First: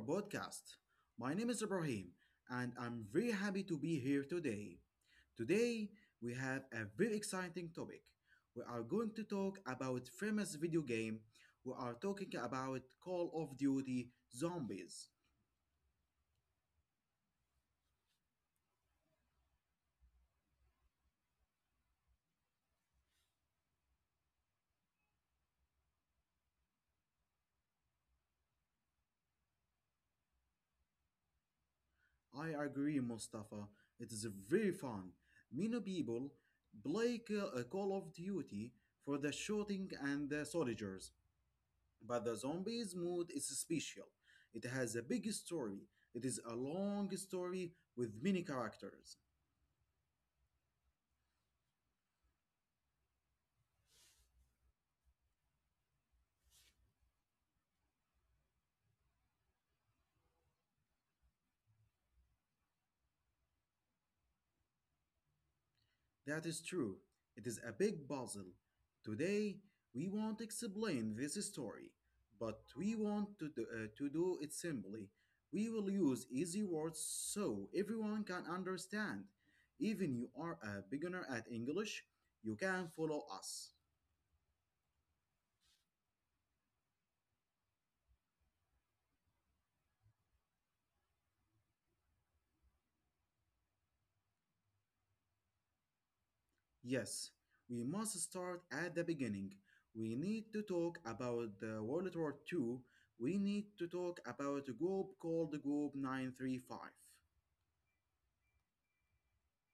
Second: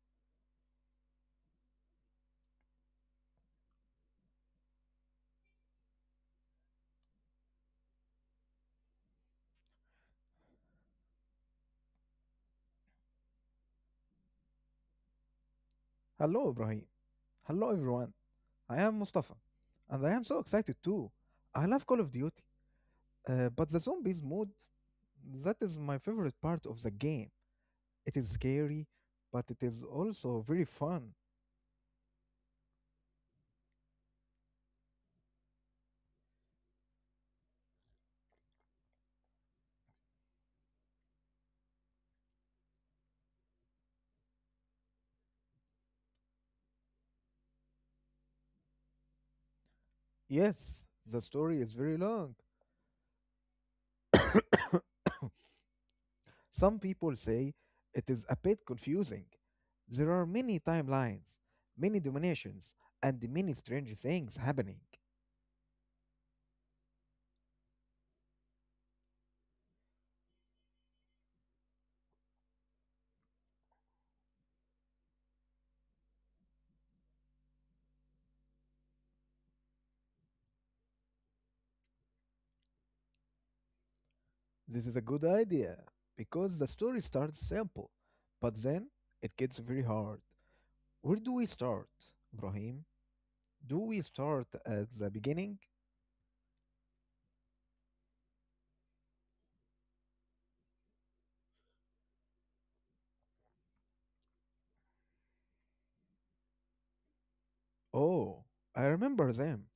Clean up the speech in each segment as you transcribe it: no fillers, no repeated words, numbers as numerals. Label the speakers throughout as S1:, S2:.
S1: podcast. My name is Ibrahim, and I'm very happy to be here today. Today, we have a very exciting topic. We are going to talk about famous video game. We are talking about Call of Duty Zombies.
S2: Hello, Ibrahim. Hello, everyone. I am Mustafa, and I am so excited too. I love Call of Duty, but the zombies mode, that is my favorite part of the game. It is scary, but it is also very fun.
S1: I agree, Mustafa. It is very fun. Many people play Call of Duty for the shooting and the soldiers, but the zombies' mood is special. It has a big story. It is a long story with many characters.
S2: Yes, the story is very long. Some people say it is a bit confusing. There are many timelines, many dominations, and many strange things happening.
S1: That is true. It is a big puzzle. Today, we won't explain this story, but we want to do it simply. We will use easy words so everyone can understand. Even you are a beginner at English, you can follow us.
S2: This is a good idea because the story starts simple, but then it gets very hard. Where do we start, Ibrahim? Do we start at the beginning?
S1: Yes, we must start at the beginning. We need to talk about the World War Two. We need to talk about a group called the Group 935.
S2: Oh, I remember them.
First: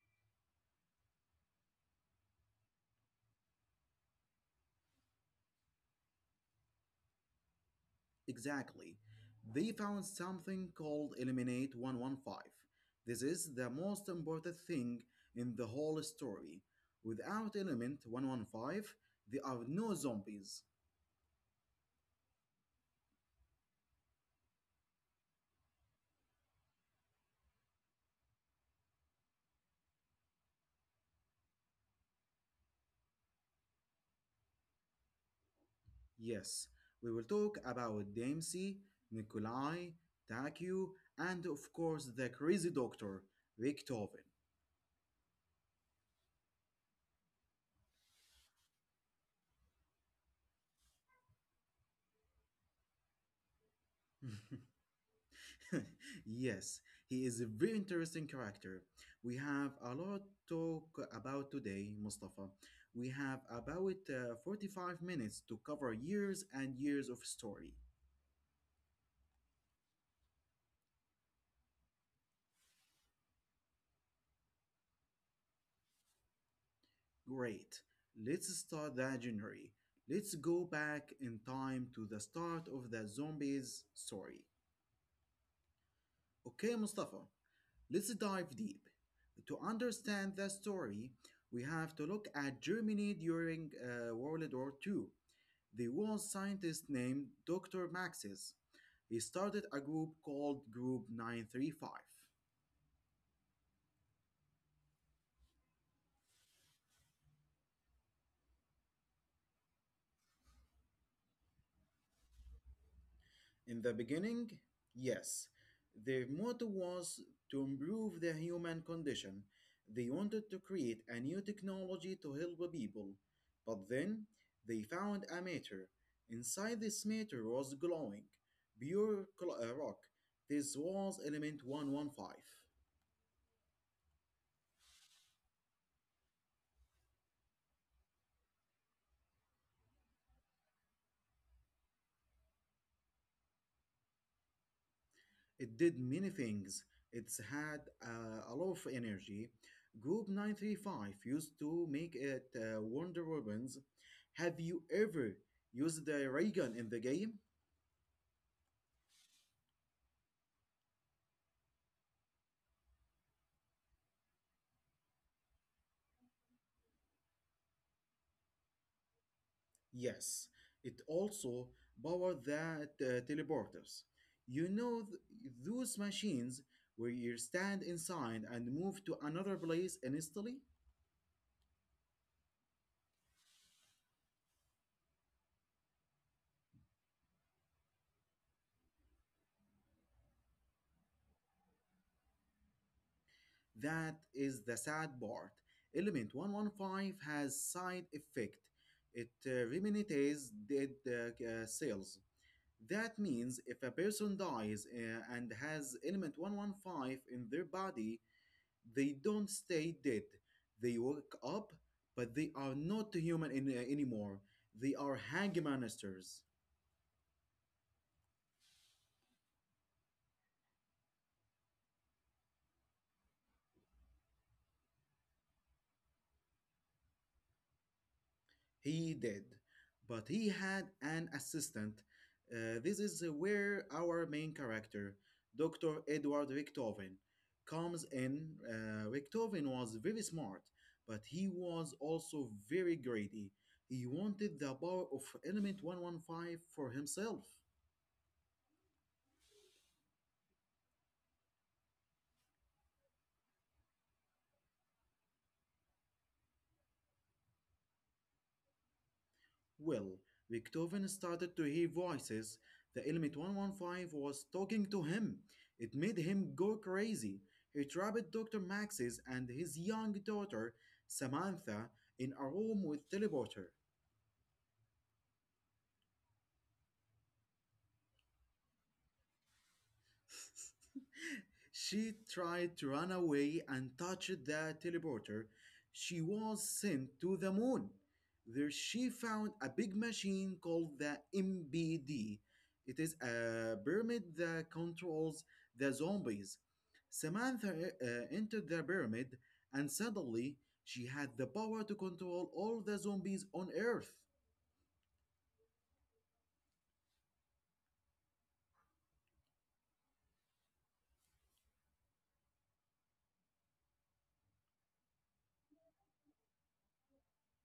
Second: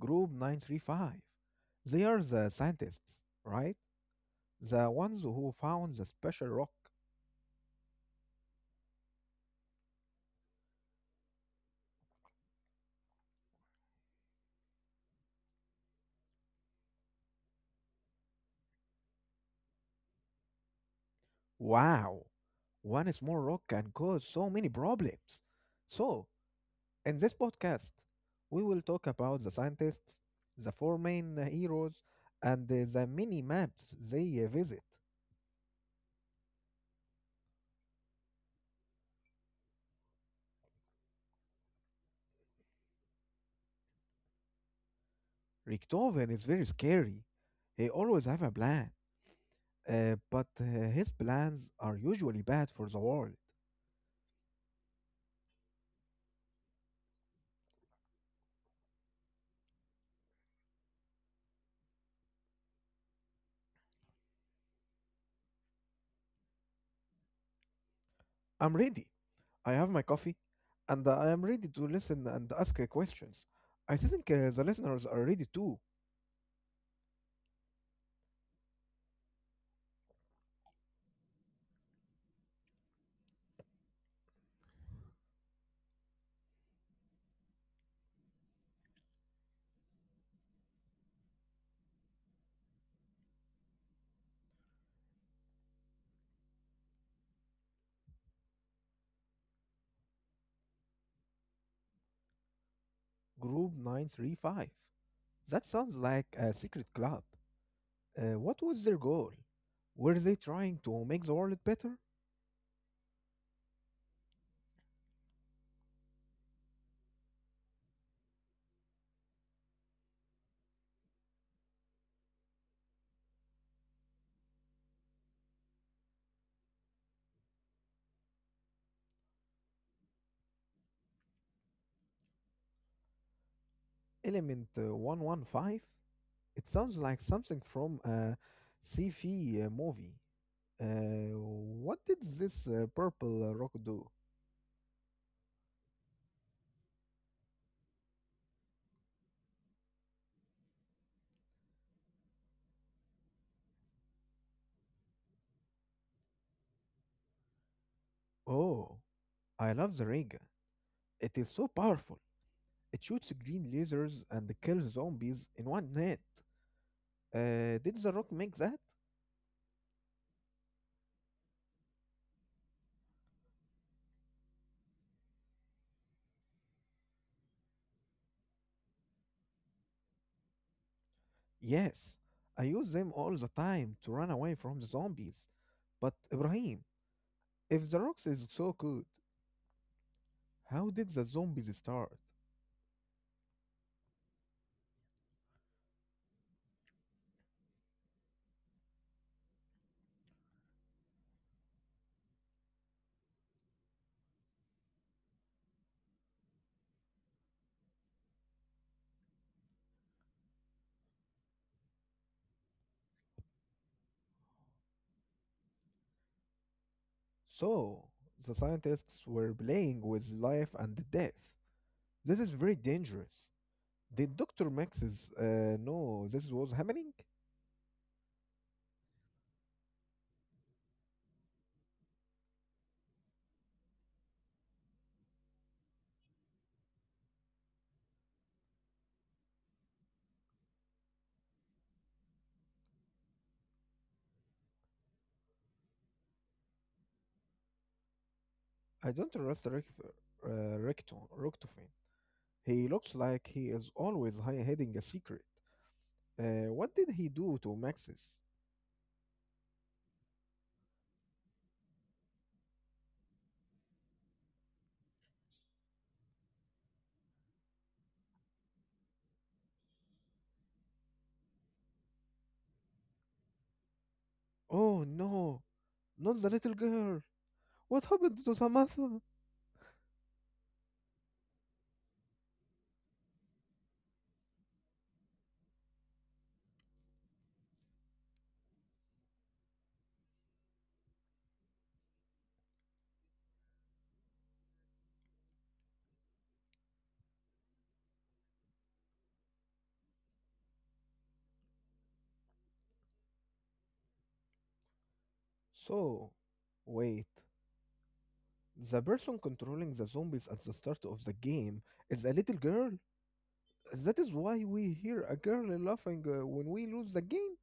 S2: Group 935. They are the scientists, right? The ones who found the special rock.
S1: Exactly. They found something called Eliminate 115. This is the most important thing in the whole story. Without Element 115, there are no zombies.
S2: Wow, one small rock can cause so many problems. So, in this podcast, we will talk about the scientists, the four main heroes, and the mini maps they visit.
S1: Yes, we will talk about Dempsey, Nikolai, Takeo, and of course the crazy doctor, Beethoven.
S2: Richtofen is very scary. He always have a plan, but his plans are usually bad for the world.
S1: Yes, he is a very interesting character. We have a lot to talk about today, Mustafa. We have about 45 minutes to cover years and years of story.
S2: I'm ready. I have my coffee, and I am ready to listen and ask questions. I think the listeners are ready too.
S1: Great. Let's start that journey. Let's go back in time to the start of the zombies story. Okay, Mustafa. Let's dive deep. To understand the story, we have to look at Germany during World War II. There was scientist named Dr. Maxis. He started a group called Group 935.
S2: Group 935. That sounds like a secret club. What was their goal? Were they trying to make the world better?
S1: In the beginning, yes, their motto was to improve the human condition. They wanted to create a new technology to help the people. But then they found a meteor. Inside this meteor was glowing, pure rock. This was element 115.
S2: Element 115? It sounds like something from a sci-fi movie. What did this purple rock do?
S1: It did many things. It's had a lot of energy. Group 935 used to make it Wonder Weapons. Have you ever used the ray gun in the game?
S2: Oh, I love the Rega. It is so powerful. It shoots green lasers and kills zombies in one net. Did the rock make that?
S1: Yes. It also powered the teleporters. You know, those machines where you stand inside and move to another place instantly?
S2: Yes. I use them all the time to run away from the zombies. But Ibrahim, if the rock is so good, how did the zombies start?
S1: That is the sad part. Element 115 has side effect. It remunerates dead cells. That means if a person dies and has element 115 in their body, they don't stay dead. They wake up, but they are not human anymore. They are hangmanisters.
S2: So, the scientists were playing with life and death. This is very dangerous. Did Dr. Max's know this was happening?
S1: He did, but he had an assistant. This is where our main character, Dr. Edward Richtofen, comes in. Richtofen was very smart, but he was also very greedy. He wanted the power of Element 115 for himself.
S2: I don't trust Rectofin. He looks like he is always hiding a secret. What did he do to Max's?
S1: Well, Beethoven started to hear voices. The element 115 was talking to him. It made him go crazy. He trapped Dr. Max's and his young daughter, Samantha, in a room with teleporter.
S2: Oh no, not the little girl. What happened to Samantha?
S1: She tried to run away and touched the teleporter. She was sent to the moon. There she found a big machine called the MBD. It is a pyramid that controls the zombies. Samantha entered the pyramid and suddenly she had the power to control all the zombies on Earth.
S2: So, wait, the person controlling the zombies at the start of the game is a little girl. That is why we hear a girl laughing when we lose the game.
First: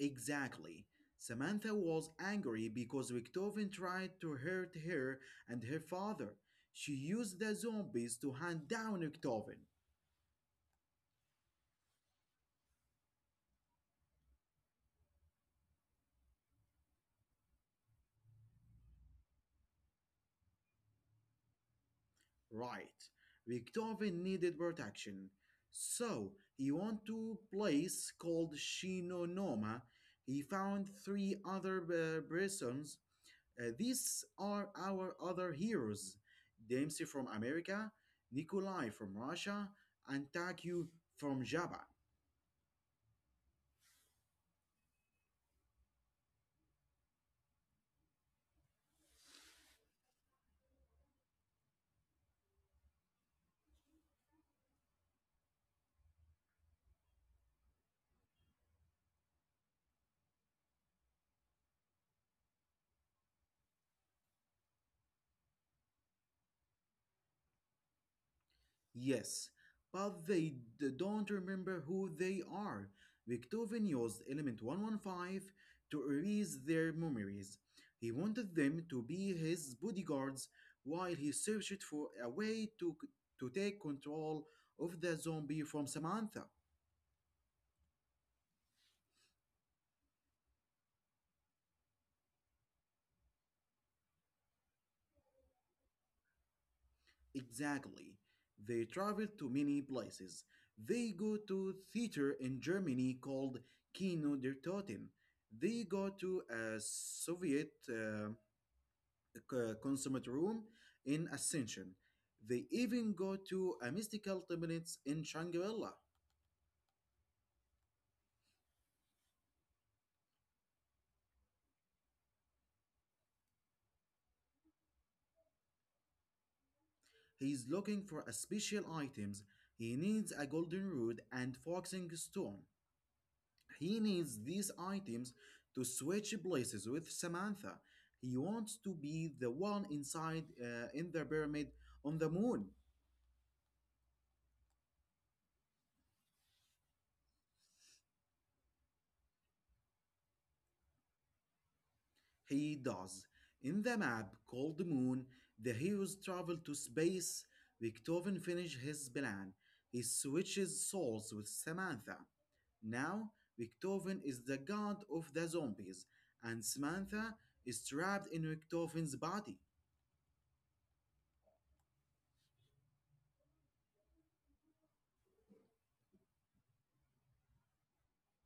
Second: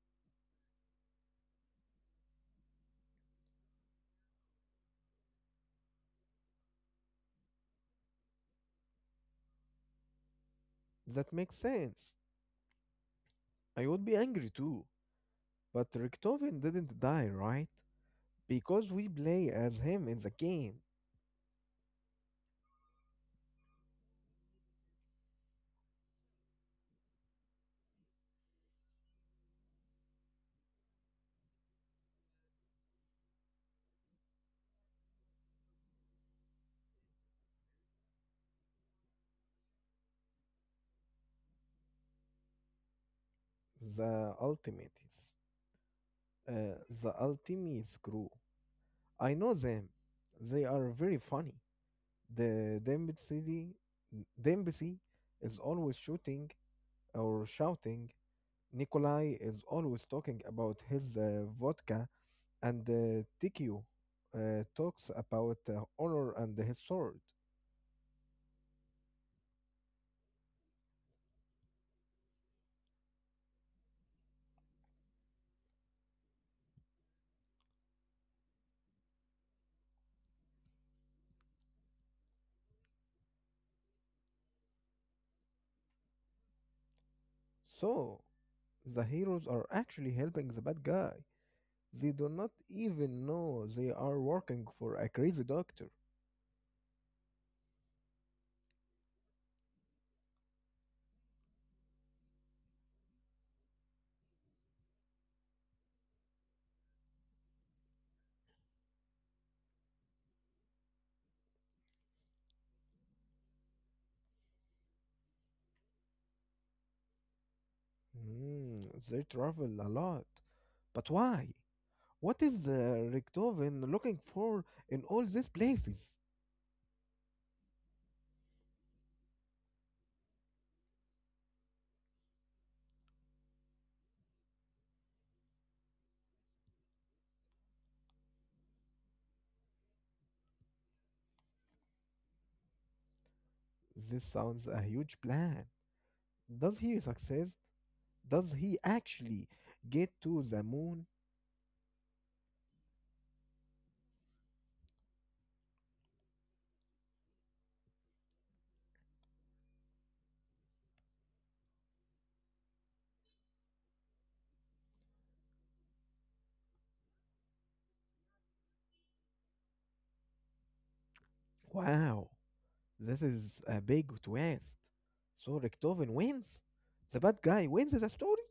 S1: Exactly. Samantha was angry because Victoven tried to hurt her and her father. She used the zombies to hunt down Victoven.
S2: That makes sense. I would be angry too. But Richtofen didn't die, right? Because we play as him in the game.
S1: Right. Victoven needed protection. So he went to a place called Shinonoma. He found three other persons. These are our other heroes. Dempsey from America, Nikolai from Russia, and Takyu from Java.
S2: The Ultimates. Uh, the Ultimates crew. I know them. They are very funny. The Dembcy, Dembcy is always shooting or shouting. Nikolai is always talking about his vodka, and Tikio talks about honor and his sword.
S1: Yes, but they don't remember who they are. Beethoven used element 115 to erase their memories. He wanted them to be his bodyguards while he searched for a way to take control of the zombie from Samantha.
S2: So, the heroes are actually helping the bad guy. They do not even know they are working for a crazy doctor.
S1: Exactly. They traveled to many places. They go to theater in Germany called Kino der Toten. They go to a Soviet consummate room in Ascension. They even go to a mystical temple in Shangri-La.
S2: Hmm, they travel a lot. But why? What is Richtofen looking for in all these places?
S1: He is looking for a special items. He needs a golden root and foxing stone. He needs these items to switch places with Samantha. He wants to be the one inside in the pyramid on the moon.
S2: This sounds a huge plan. Does he succeed? Does he actually get to the moon?
S1: He does. In the map called Moon, the heroes travel to space. Beethoven finishes his plan. He switches souls with Samantha. Now, Beethoven is the god of the zombies, and Samantha is trapped in Beethoven's body.
S2: Wow, this is a big twist. So Richtofen wins? The bad guy wins the story?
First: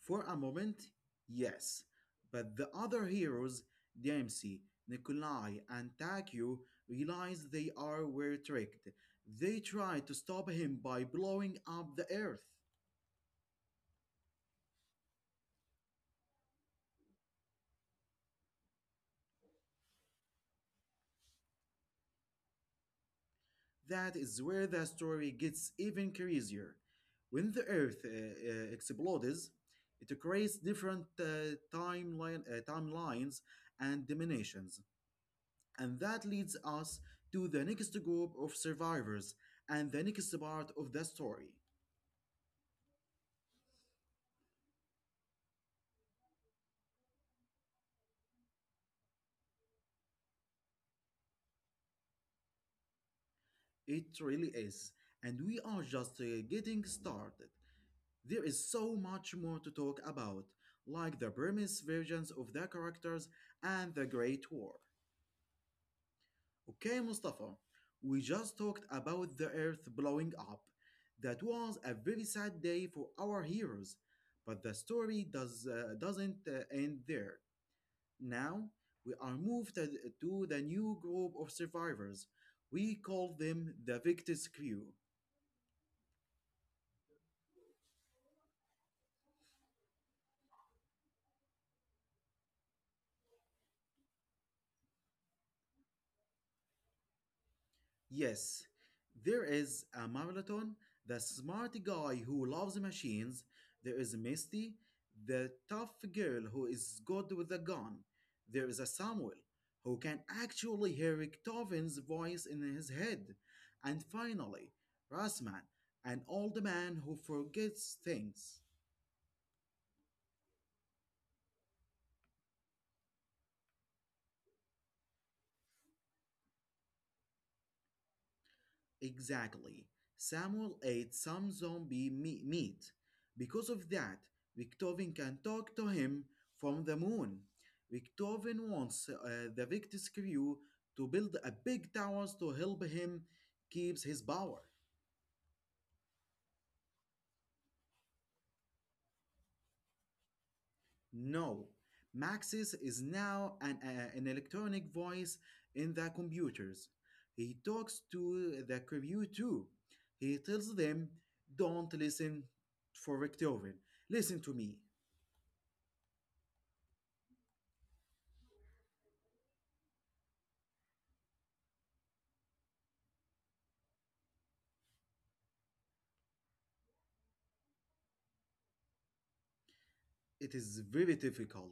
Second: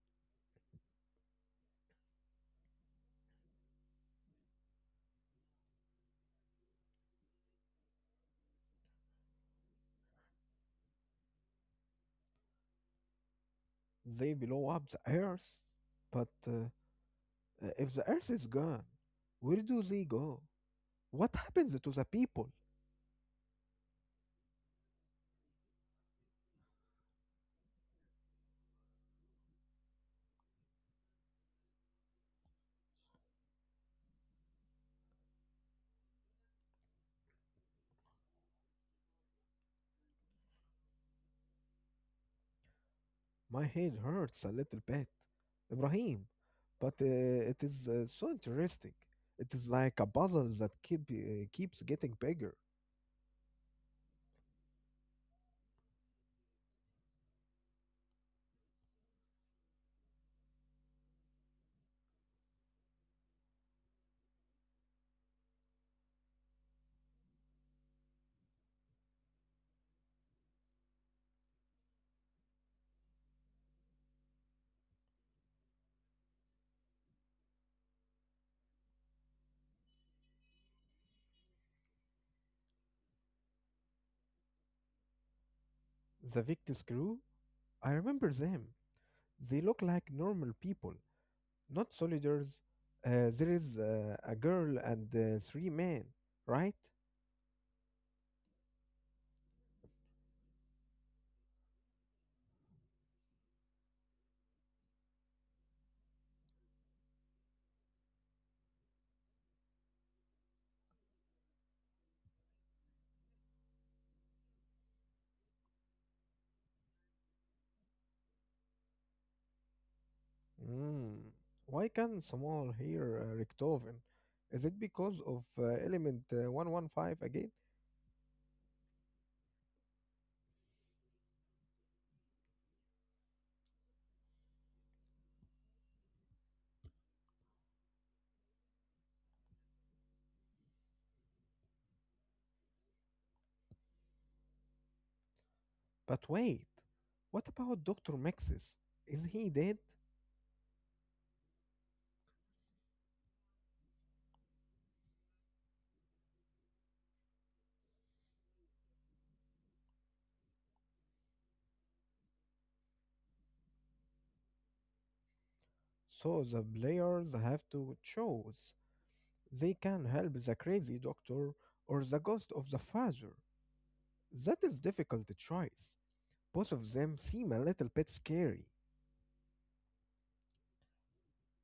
S1: For a moment, yes, but the other heroes, Dempsey, Nikolai, and Takio, realize they are were tricked. They try to stop him by blowing up the earth.
S2: They blow up the Earth. But if the Earth is gone, where do they go? What happens to the people?
S1: That is where the story gets even crazier. When the Earth explodes, it creates different timelines and dimensions. And that leads us to the next group of survivors and the next part of the story.
S2: My head hurts a little bit. Ibrahim, but it is so interesting. It is like a puzzle that keeps getting bigger.
S1: It really is. And we are just getting started. There is so much more to talk about, like the premise versions of the characters and the Great War. Okay, Mustafa, we just talked about the earth blowing up. That was a very sad day for our heroes, but the story doesn't end there. Now, we are moved to the new group of survivors. We call them the Victus Crew.
S2: The Victus crew. I remember them. They look like normal people, not soldiers. There is a girl and three men, right?
S1: Yes, there is a Marathon, the smart guy who loves machines. There is Misty, the tough girl who is good with a gun. There is a Samuel, who can actually hear Richtoven's voice in his head. And finally, Rasman, an old man who forgets things.
S2: Mm. Why can Samuel hear Richtofen? Is it because of element 115 again?
S1: Exactly. Samuel ate some zombie meat. Because of that, Victovin can talk to him from the moon. Victovin wants the Victus crew to build a big tower to help him keep his power.
S2: But wait, what about Dr. Maxis? Is he dead?
S1: No, Maxis is now an electronic voice in the computers. He talks to the crew too. He tells them, don't listen for Victovin. Listen to me.
S2: So the players have to choose. They can help the crazy doctor or the ghost of the father. That is difficult choice. Both of them seem a little bit scary.
S1: It is very difficult.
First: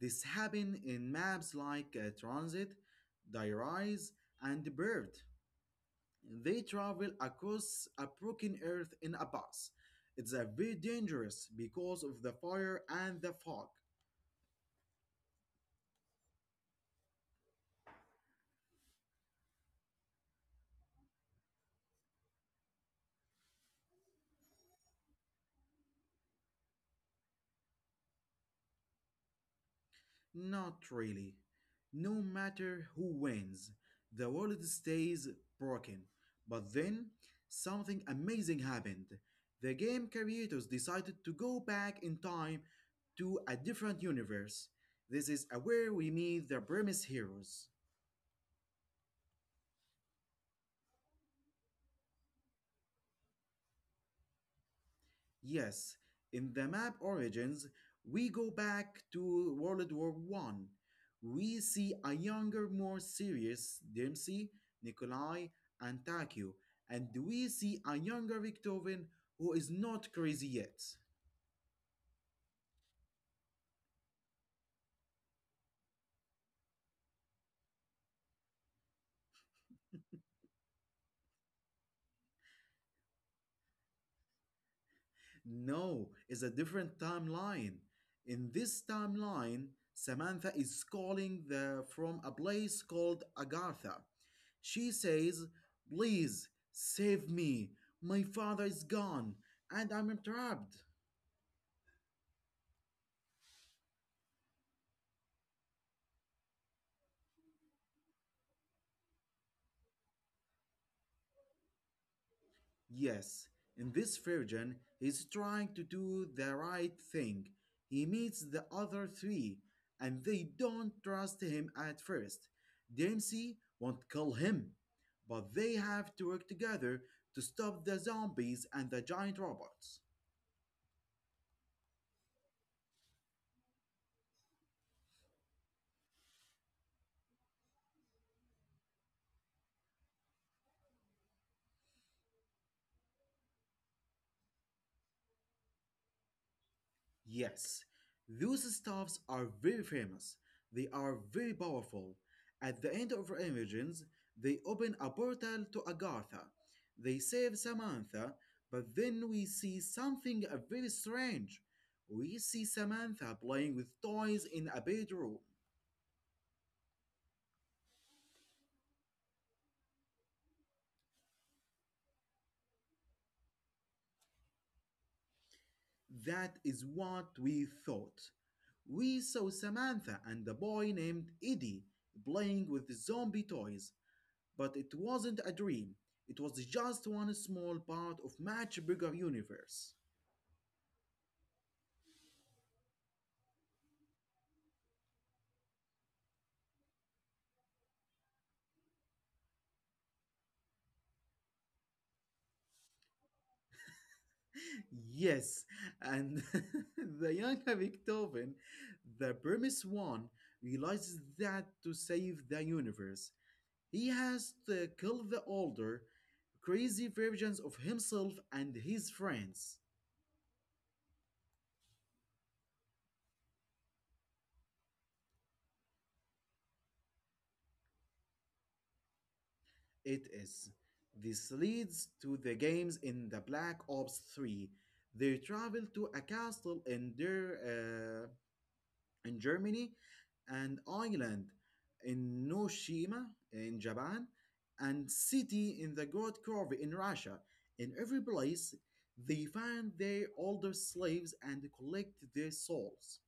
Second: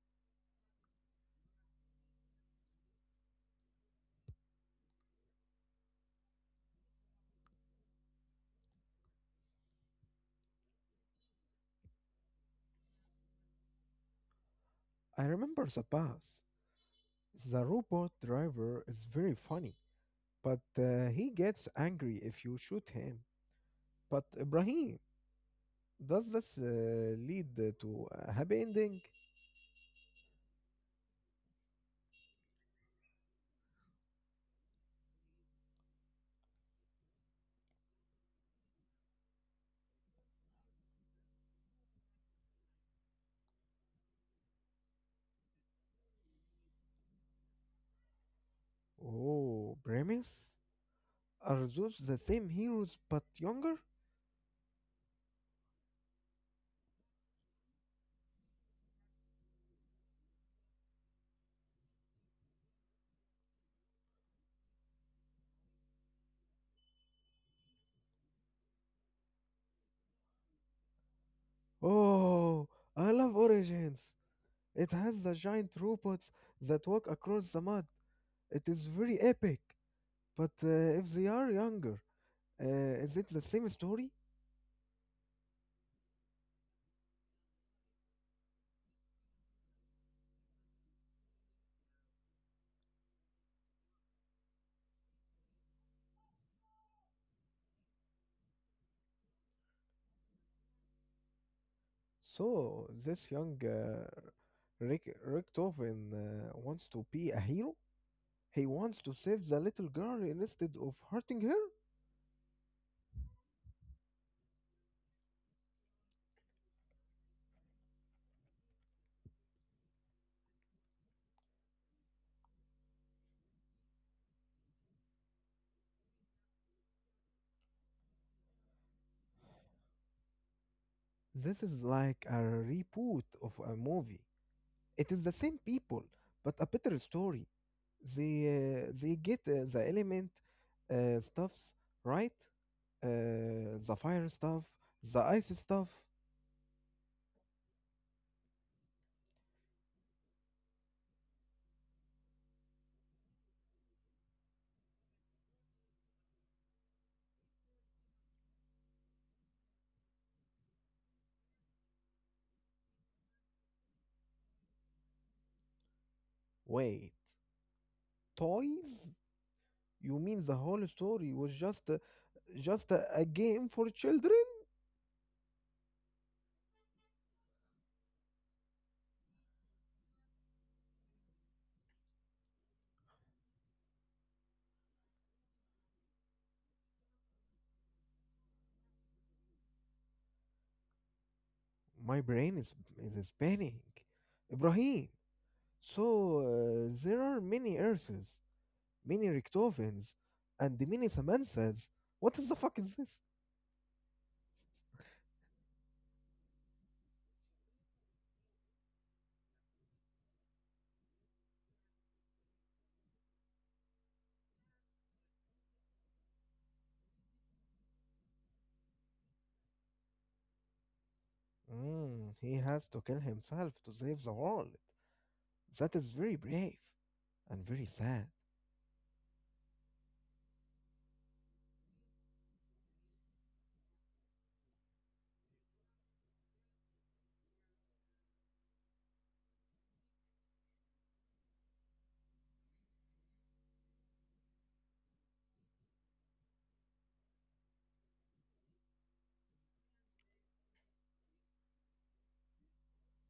S1: This happen in maps like Transit, Diarise, and Bird. They travel across a broken earth in a bus. It's a very dangerous because of the fire and the fog.
S2: I remember the bus. The robot driver is very funny, but he gets angry if you shoot him. But Ibrahim, does this lead to a happy ending?
S1: Not really. No matter who wins, the world stays broken. But then, something amazing happened. The game creators decided to go back in time to a different universe. This is where we meet the premise heroes.
S2: Oh, premise? Are those the same heroes but younger?
S1: Yes, in the map origins, we go back to World War One. We see a younger, more serious Dempsey, Nikolai, and Takio, and we see a younger Victorian who is not crazy yet.
S2: Oh, I love Origins. It has the giant robots that walk across the mud. It is very epic. But if they are younger, is it the same story?
S1: No, it's a different timeline. In this timeline, Samantha is calling from a place called Agartha. She says, please save me. My father is gone and I'm trapped.
S2: So this young Rick Richtofen wants to be a hero. He wants to save the little girl instead of hurting her.
S1: Yes, in this version, he's trying to do the right thing. He meets the other three, and they don't trust him at first. Dempsey won't kill him, but they have to work together to stop the zombies and the giant robots.
S2: This is like a reboot of a movie. It is the same people, but a better story. They get the element stuffs right, uh, the fire stuff, the ice stuff.
S1: Yes, those staffs are very famous. They are very powerful. At the end of Origins, they open a portal to Agartha. They save Samantha, but then we see something very strange. We see Samantha playing with toys in a bedroom.
S2: Wait, toys? You mean the whole story was just a game for children?
S1: That is what we thought. We saw Samantha and a boy named Eddie playing with zombie toys. But it wasn't a dream. It was just one small part of much bigger universe.
S2: My brain is spinning. Ibrahim. So there are many Earths, many Richtovens, and many Samanthas. What is the fuck is this?
S1: Yes, and the young Beethoven, the premise one, realizes that to save the universe, he has to kill the older, crazy versions of himself and his friends.
S2: Mm, he has to kill himself to save the world. That is very brave and very sad.
S1: It is. This leads to the games in the Black Ops 3. They travel to a castle in Germany, and island in Noshima in Japan, and city in the Gold Curve in Russia. In every place, they find their older slaves and collect their souls.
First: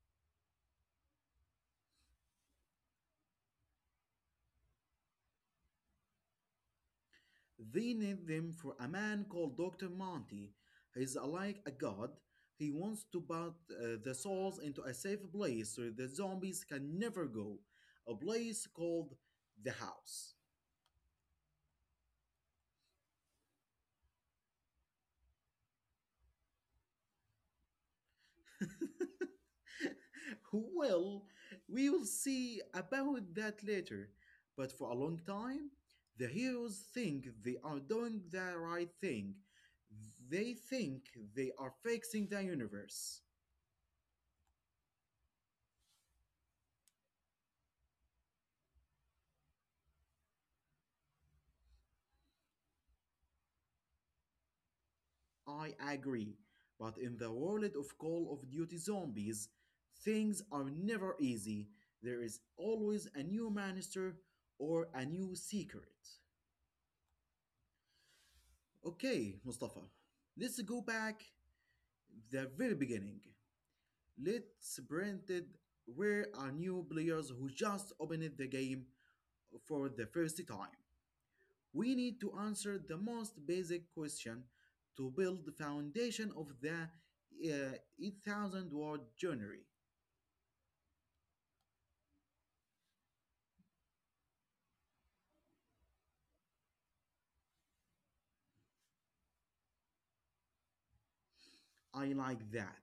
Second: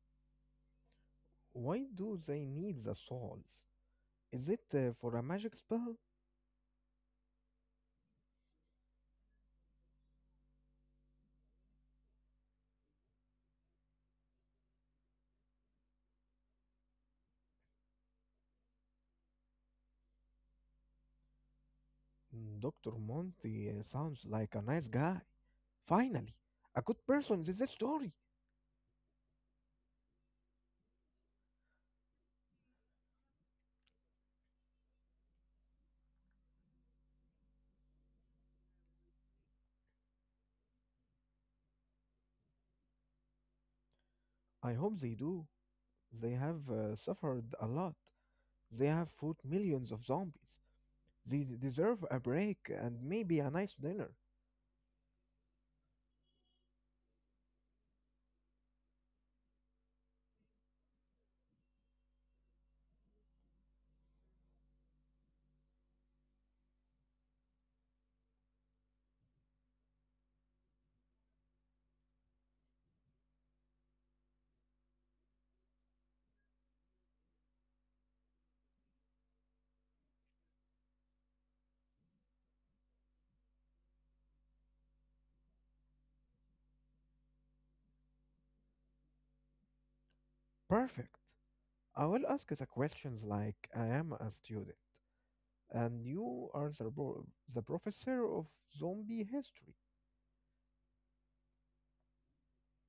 S2: Why do they need the souls? Is it for a magic spell?
S1: They need them for a man called Dr. Monty. He's like a god. He wants to put the souls into a safe place so the zombies can never go, a place called the house.
S2: Mm, Dr. Monty sounds like a nice guy. Finally, a good person in this story.
S1: Well, we will see about that later. But for a long time, the heroes think they are doing the right thing. They think they are fixing the universe.
S2: I hope they do. They have suffered a lot. They have fought millions of zombies. They deserve a break and maybe a nice dinner.
S1: I agree. But in the world of Call of Duty zombies, things are never easy. There is always a new monster or a new secret. Okay, Mustafa, let's go back the very beginning. Let's pretend we're our new players who just opened the game for the first time. We need to answer the most basic question to build the foundation of the 8,000 word journey.
S2: Perfect. I will ask the questions like I am a student, and you are the, the professor of zombie history.
S1: I like that.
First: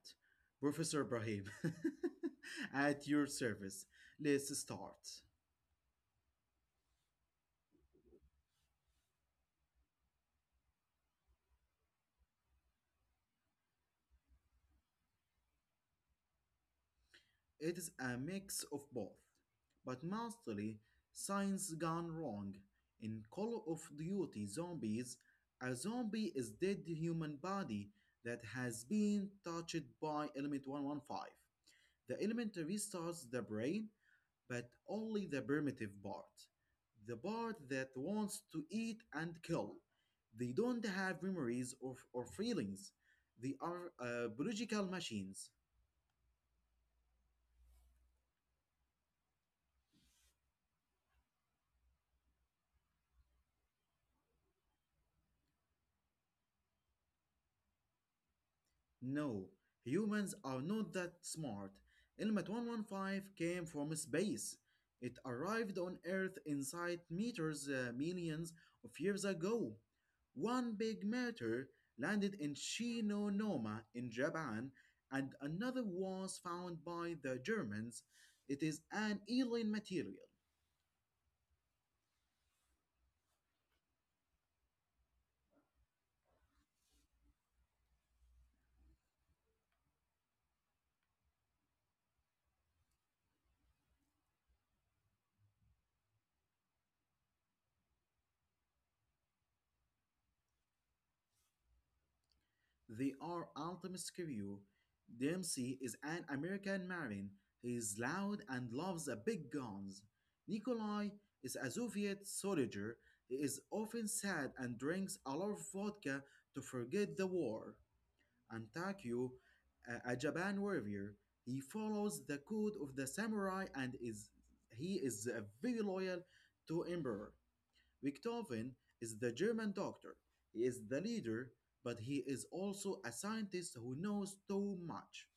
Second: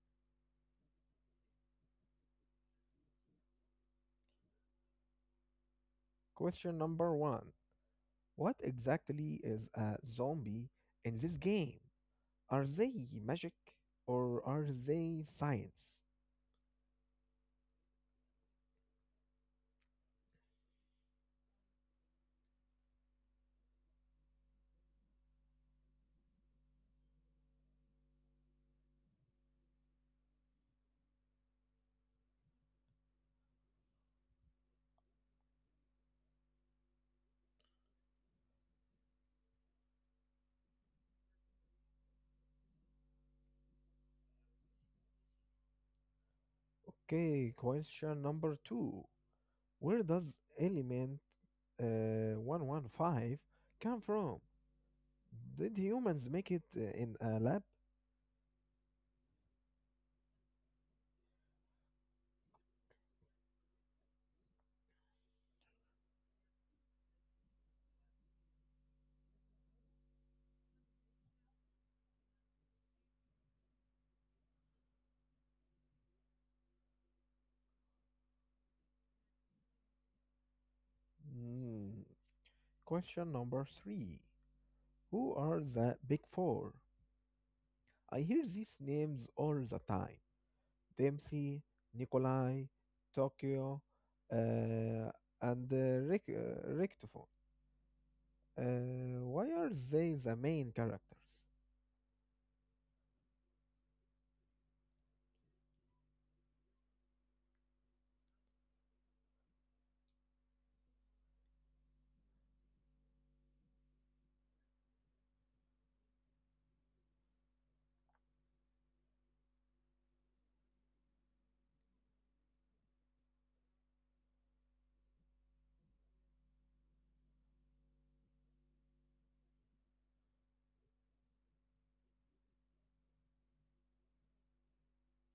S1: Professor Brahim, at your service. Let's start.
S2: Question number one. What exactly is a zombie in this game? Are they magic or are they science?
S1: It's a mix of both, but mostly science gone wrong. In Call of Duty Zombies, a zombie is dead human body that has been touched by element 115. The element restores the brain, but only the primitive part, the part that wants to eat and kill. They don't have memories or feelings. They are biological machines.
S2: Okay, question number two. Where does element 115 come from? Did humans make it in a lab?
S1: No, humans are not that smart. Element 115 came from space. It arrived on Earth inside meters millions of years ago. One big meteor landed in Shinonoma in Japan, and another was found by the Germans. It is an alien material.
S2: Hmm. Question number three. Who are the big four? I hear these names all the time. Dempsey, Nikolai, Tokyo, uh, and Richtofen. Why are they the main characters?
S1: They are alchemists crew. Dempsey is an American Marine. He is loud and loves the big guns. Nikolai is a Soviet soldier. He is often sad and drinks a lot of vodka to forget the war. And Takio, a Japan warrior, he follows the code of the samurai and is very loyal to Emperor. Beethoven is the German doctor. He is the leader, but he is also a scientist who knows too much.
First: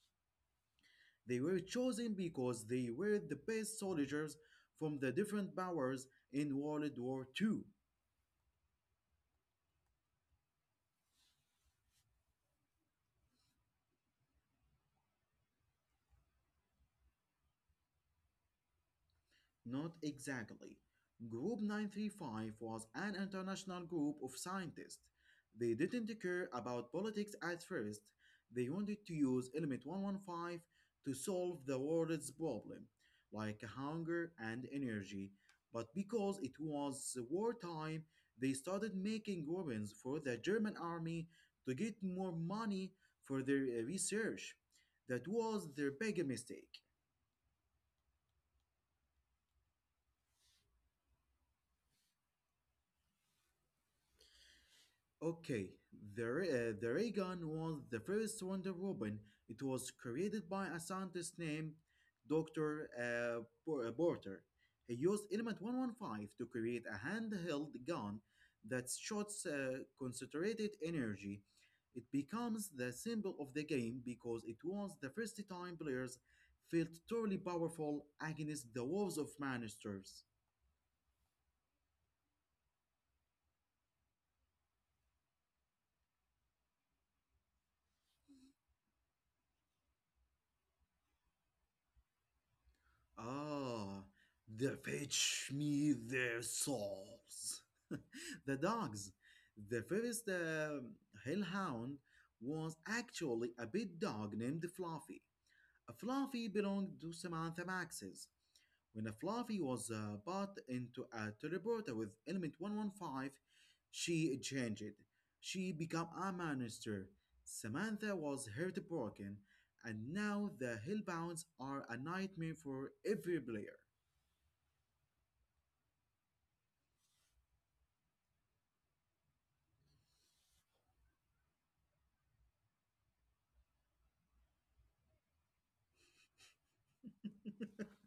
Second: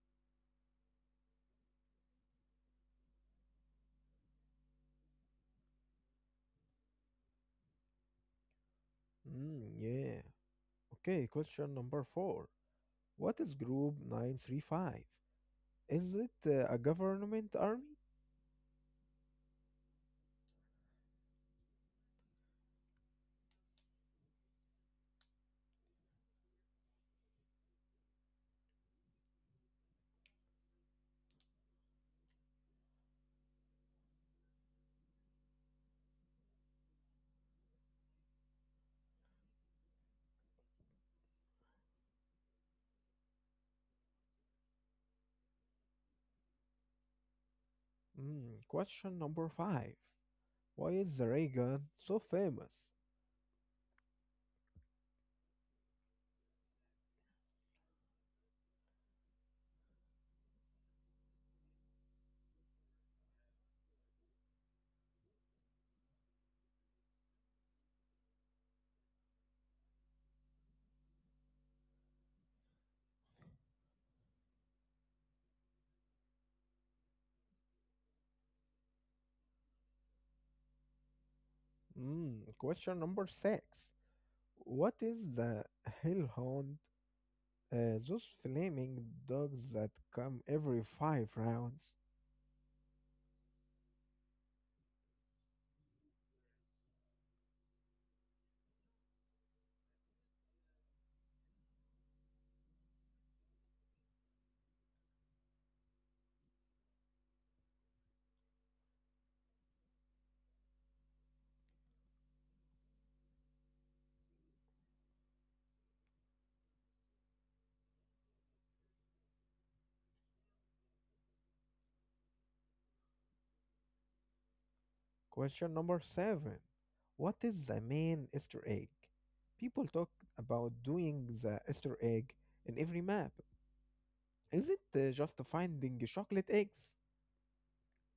S1: They were chosen because they were the best soldiers from the different powers in World War Two.
S2: Mm, yeah. Okay, question number four. What is Group 935? Is it a government army?
S1: Not exactly. Group 935 was an international group of scientists. They didn't care about politics at first. They wanted to use element 115 to solve the world's problem, like hunger and energy. But because it was wartime, they started making weapons for the German army to get more money for their research. That was their big mistake.
S2: Mm, question number five. Why is the ray gun so famous?
S1: Okay, the ray gun was the first Wonder Weapon. It was created by a scientist named Dr. Porter. He used Element 115 to create a handheld gun that shoots concentrated energy. It becomes the symbol of the game because it was the first time players felt truly powerful against the walls of monsters.
S2: Mm, question number six. What is the hellhound? Those flaming dogs that come every five rounds.
S1: Ah, they fetch me their souls. The dogs. The first hellhound was actually a big dog named Fluffy. Fluffy belonged to Samantha Max's. When Fluffy was bought into a teleporter with element 115, she changed. She became a monster. Samantha was heartbroken, and now the Hellbounds are a nightmare for every player.
S2: Question number seven. What is the main Easter egg? People talk about doing the Easter egg in every map. Is it just finding chocolate eggs?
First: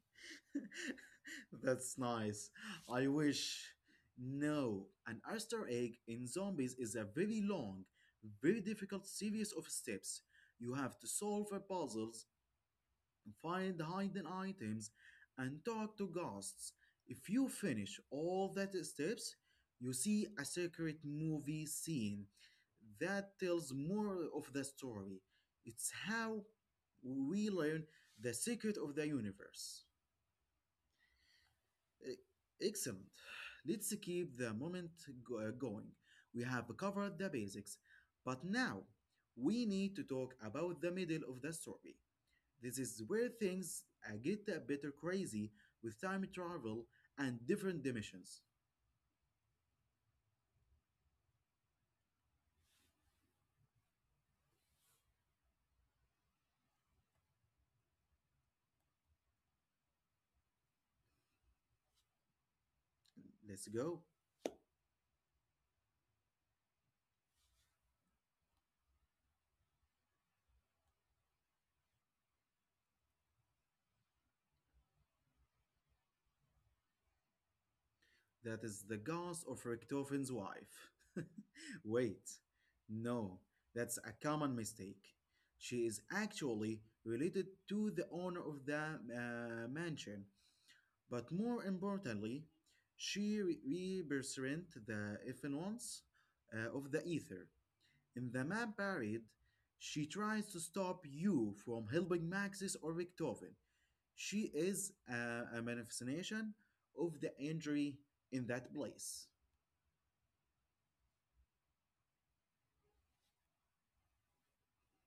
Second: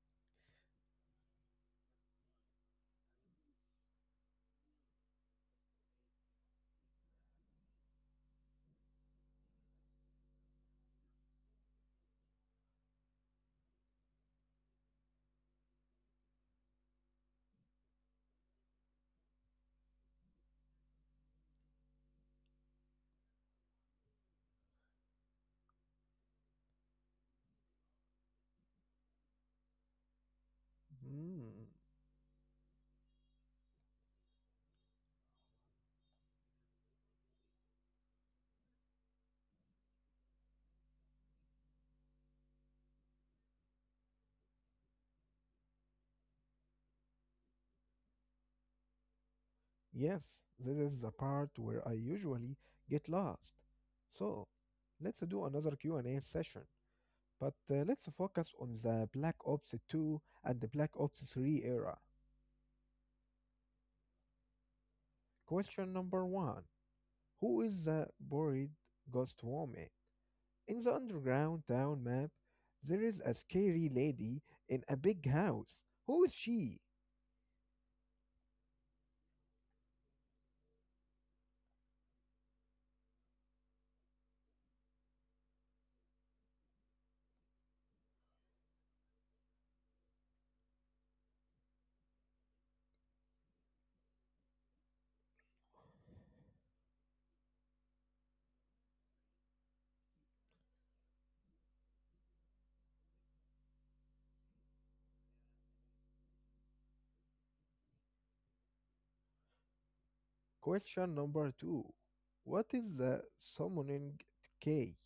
S1: That's nice. I wish. No, an Easter egg in zombies is a very long, very difficult series of steps. You have to solve puzzles find hidden items, and talk to ghosts. If you finish all that steps, you see a secret movie scene that tells more of the story. It's how we learn the secret of the universe.
S2: Hmm.
S1: E- Excellent. Let's keep the moment going. We have covered the basics, but now we need to talk about the middle of the story. This is where things get a bit crazy with time travel and different dimensions.
S2: Yes, this is the part where I usually get lost. So, let's do another Q&A session, but let's focus on the Black Ops 2 and the Black Ops 3 era.
S1: Let's go.
S2: Question number 1. Who is the buried ghost woman? In the underground town map, there is a scary lady in a big house. Who is she?
S1: That is the ghost of Richtofen's wife. Wait, no, that's a common mistake. She is actually related to the owner of the mansion, but more importantly, represents the influence of the ether. In The Man Buried, she tries to stop you from helping Maxis or Richtofen. She is a manifestation of the injury in that place.
S2: Question number two. What is the summoning decay?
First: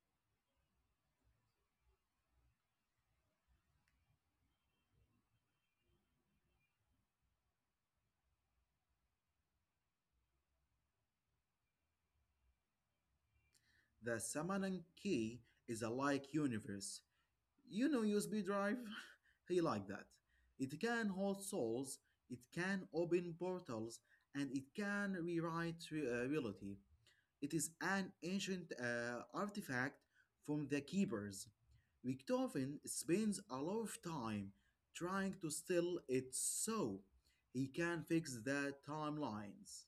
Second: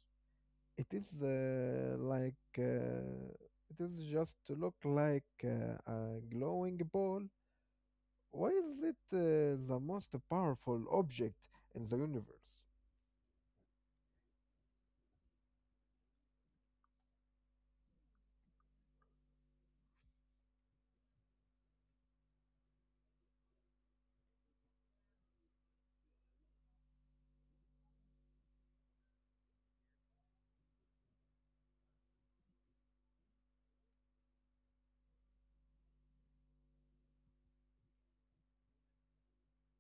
S2: It is uh, like uh, it is just to look like a glowing ball. Why is it the most powerful object in the universe?
S1: The summoning key is a like universe. You know USB drive? He like that. It can hold souls, it can open portals, and it can reality. It is an ancient artifact from the Keepers. Beethoven spends a lot of time trying to steal it so he can fix the timelines.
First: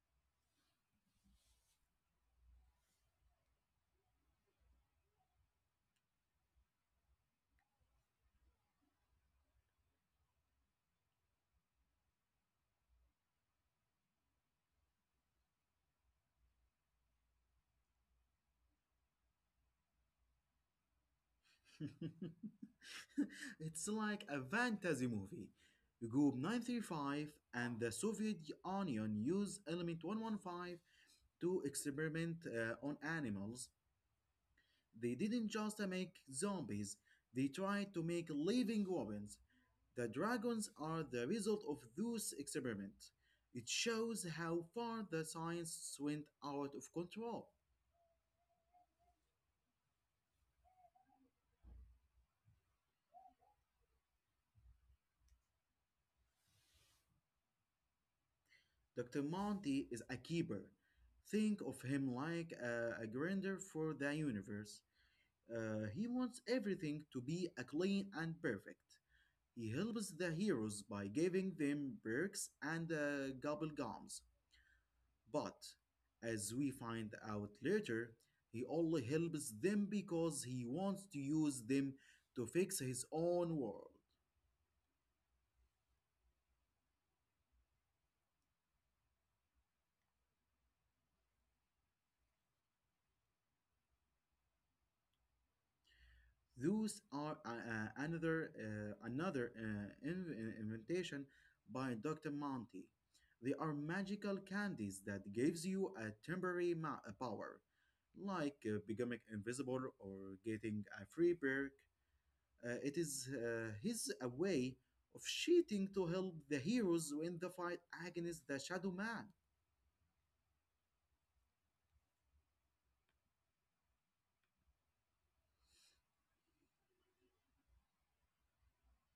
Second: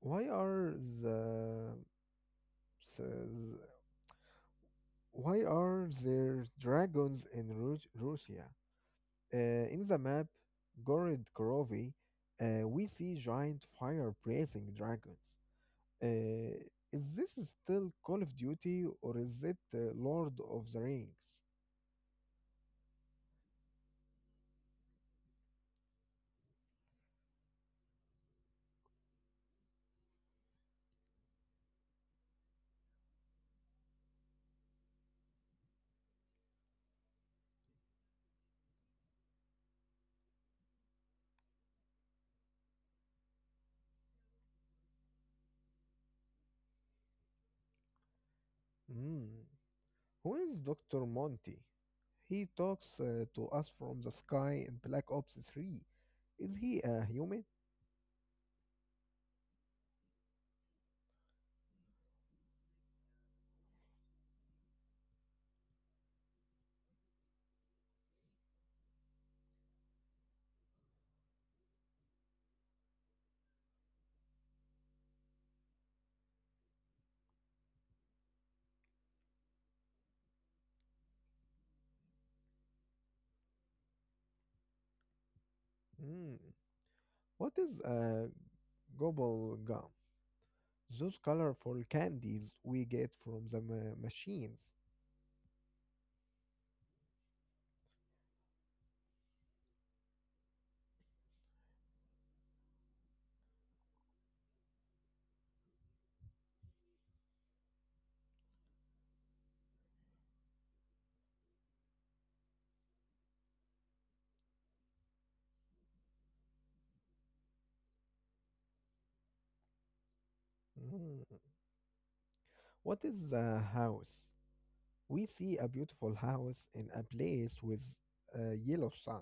S2: Why are the s- why are there dragons in Russia? In the map, Gorid Korovi, we see giant fire breathing dragons. Uh, is this still Call of Duty or is it Lord of the Rings?
S1: It's like a fantasy movie. Group 935 and the Soviet Union used element 115 to experiment on animals. They didn't just make zombies, they tried to make living weapons. The dragons are the result of those experiments. It shows how far the science went out of control.
S2: Mm. Who is Dr. Monty? He talks to us from the sky in Black Ops 3. Is he a human?
S1: Dr. Monty is a keeper. Think of him like a grinder for the universe. He wants everything to be a clean and perfect. He helps the heroes by giving them perks and gobble gums. But, as we find out later, he only helps them because he wants to use them to fix his own world.
S2: Mm. What is a gobble gum? Those colorful candies we get from the machines.
S1: Those are another invention by Dr. Monty. They are magical candies that gives you a temporary power, like becoming invisible or getting a free perk. It is his a way of cheating to help the heroes win the fight against the Shadow Man.
S2: Mm. What is a house? We see a beautiful house in a place with a yellow sun.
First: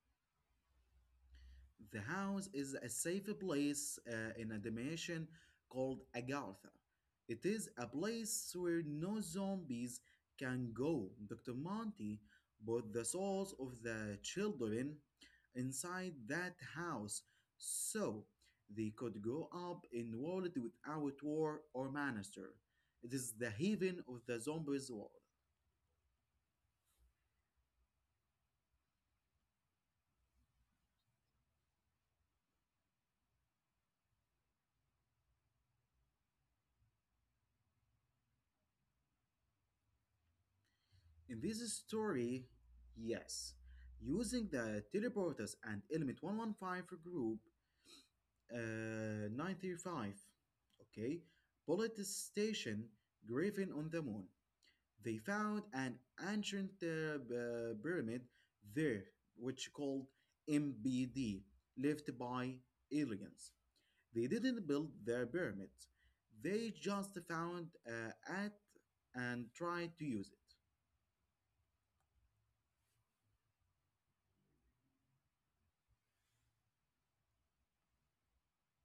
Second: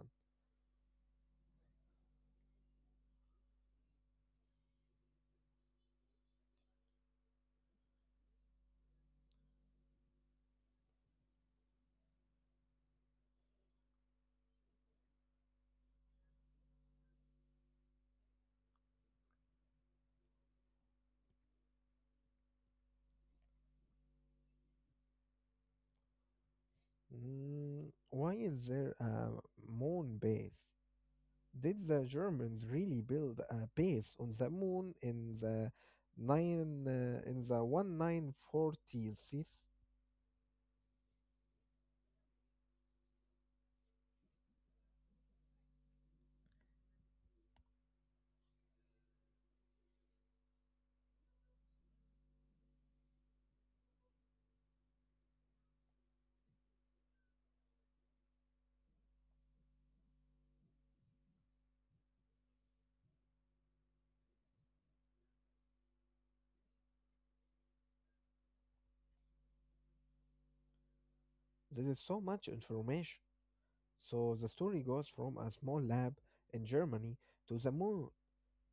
S1: The house is a safe place in a dimension called Agatha. It is a place where no zombies can go. Dr. Monty put the souls of the children inside that house so they could grow up in world without war or monster. It is the haven of the zombies world.
S2: Mm, why is there a moon base? Did the Germans really build a base on the moon in the 1940s?
S1: In this story, yes, using the teleporters and element 115 group uh, 95, okay, bullet station Graven on the moon. They found an ancient pyramid there, which called MBD, left by aliens. They didn't build their pyramids; they just found it and tried to use it.
S2: There is so much information. So the story goes from a small lab in Germany to the moon,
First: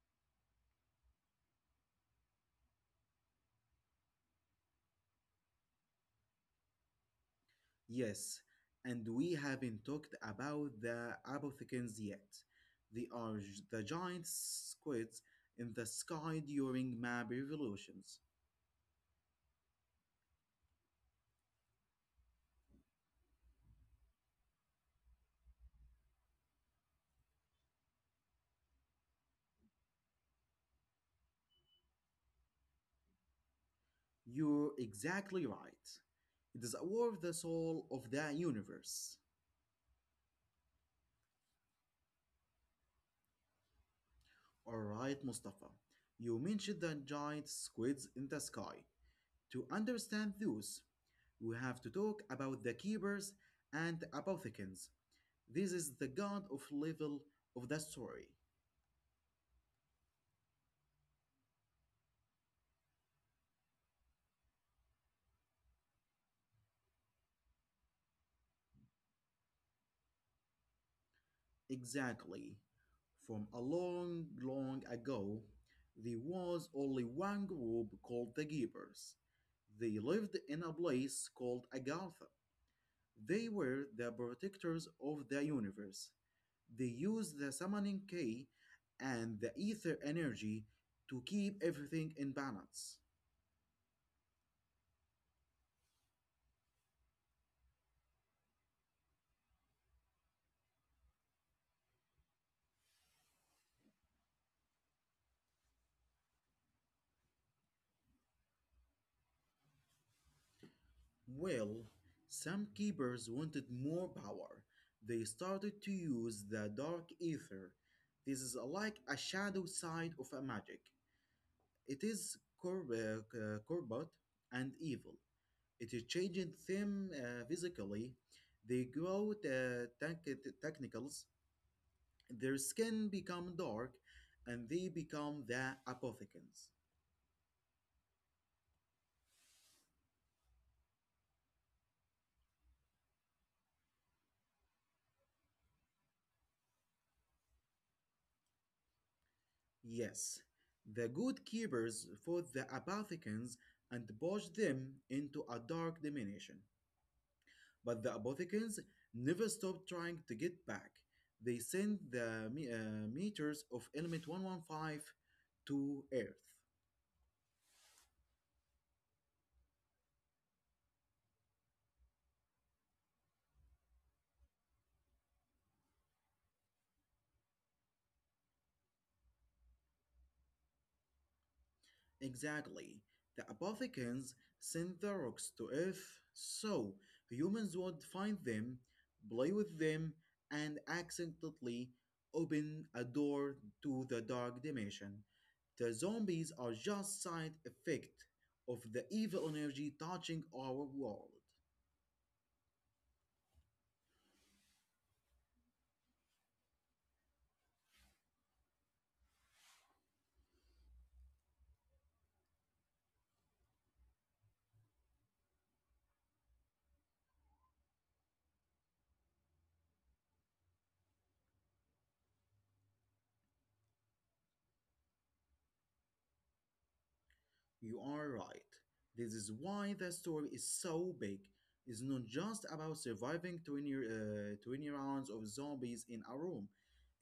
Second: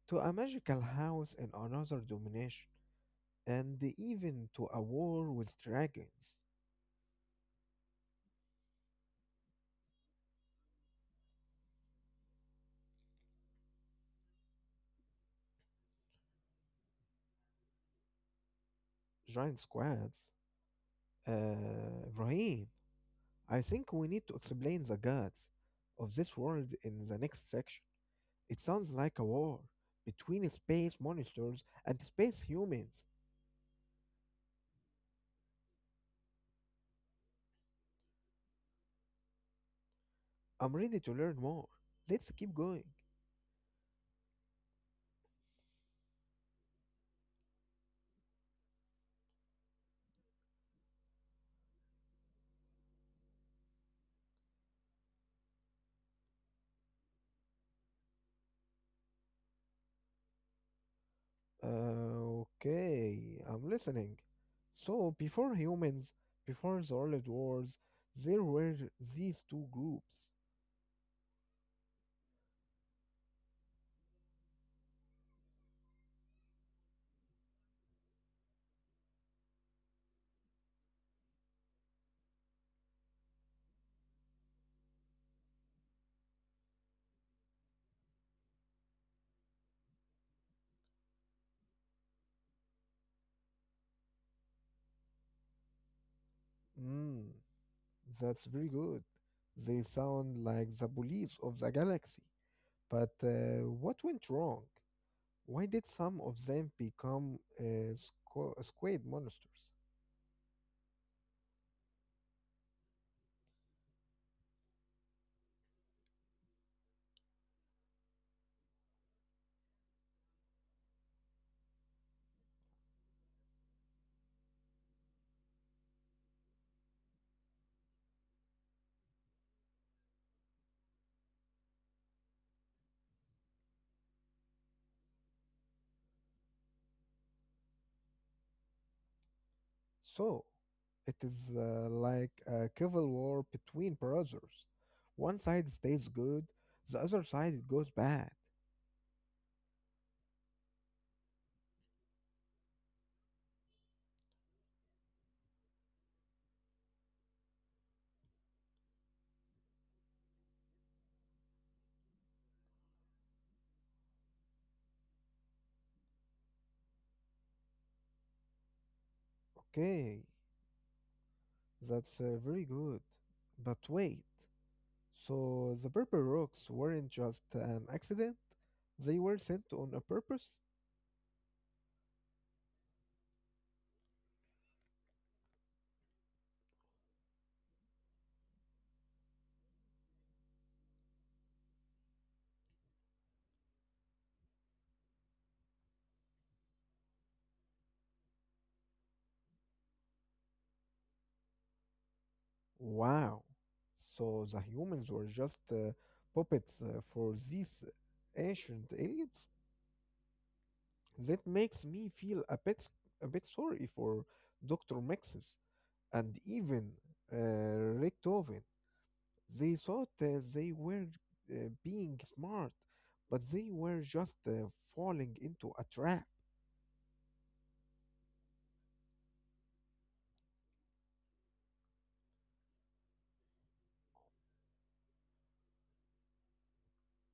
S2: to a magical house in another domination, and even to a war with dragons,
S1: Yes, and we haven't talked about the apothecans yet. They are the giant squids in the sky during map revolutions.
S2: giant squads. Uh, Ibrahim. I think we need to explain the gods of this world in the next section. It sounds like a war between space monsters and space humans.
S1: You're exactly right. It is a war of the soul of the universe.
S2: I'm ready to learn more. Let's keep going.
S1: Alright, Mustafa. You mentioned the giant squids in the sky. To understand those, we have to talk about the keepers and apothecans. This is the god of level of the story.
S2: Okay, I'm listening. So, before humans, before the World Wars, there were these two groups.
S1: Exactly. From a long, long ago, there was only one group called the Givers. They lived in a place called Agartha. They were the protectors of the universe. They used the summoning key and the ether energy to keep everything in balance.
S2: Mm, that's very good. They sound like the police of the galaxy. But what went wrong? Why did some of them become squid monsters?
S1: Well, some keepers wanted more power. They started to use the dark ether. This is like a shadow side of a magic. It is corrupt and evil. It is changing them physically. They grow the technicals. Their skin become dark, and they become the apothecans.
S2: So, it is like a civil war between brothers. One side stays good, the other side goes bad.
S1: Yes, the good keepers fought the Apothecans and pushed them into a dark dimension. But the Apothecans never stopped trying to get back. They sent the meters of element 115 to Earth.
S2: Okay, that's very good. But wait, so the purple rocks weren't just an accident? They were sent on a purpose?
S1: Exactly. The Apothecans sent the rocks to Earth so humans would find them, play with them, and accidentally open a door to the dark dimension. The zombies are just side effect of the evil energy touching our world.
S2: Wow. So the humans were just puppets for these ancient aliens? That makes me feel a bit sorry for Dr. Mixes and even uh, Richtofen. They thought that they were being smart, but they were just falling into a trap.
S1: You are right. This is why the story is so big. It's not just about surviving 20 rounds of zombies in a room,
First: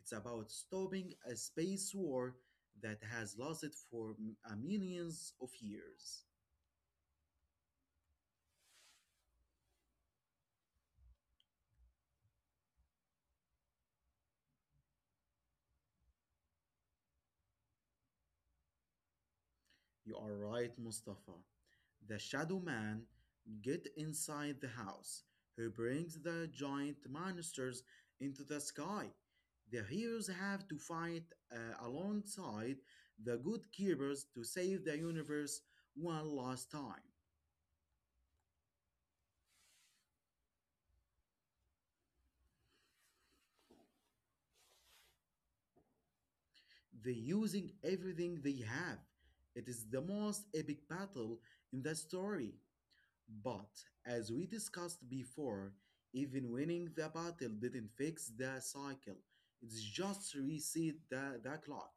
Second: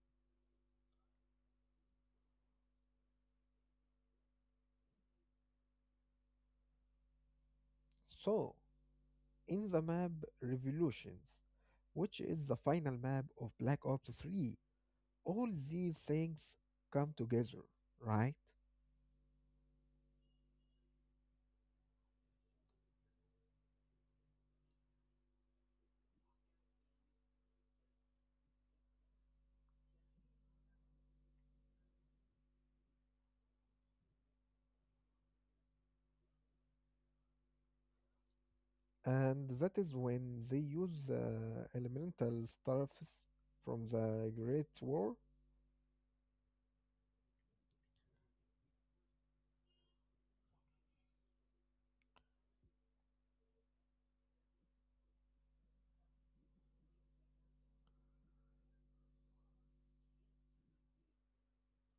S1: it's about stopping a space war that has lasted for millions of years.
S2: So, in the map Revolutions, which is the final map of Black Ops 3, all these things come together, right?
S1: You are right, Mustafa. The shadow man get inside the house. He brings the giant monsters into the sky. The heroes have to fight alongside the good keepers to save the universe one last time.
S2: And that is when they use the elemental stuffs from the Great War.
S1: They're using everything they have. It is the most epic battle in the story. But, as we discussed before, even winning the battle didn't fix the cycle. It's just reset the clock.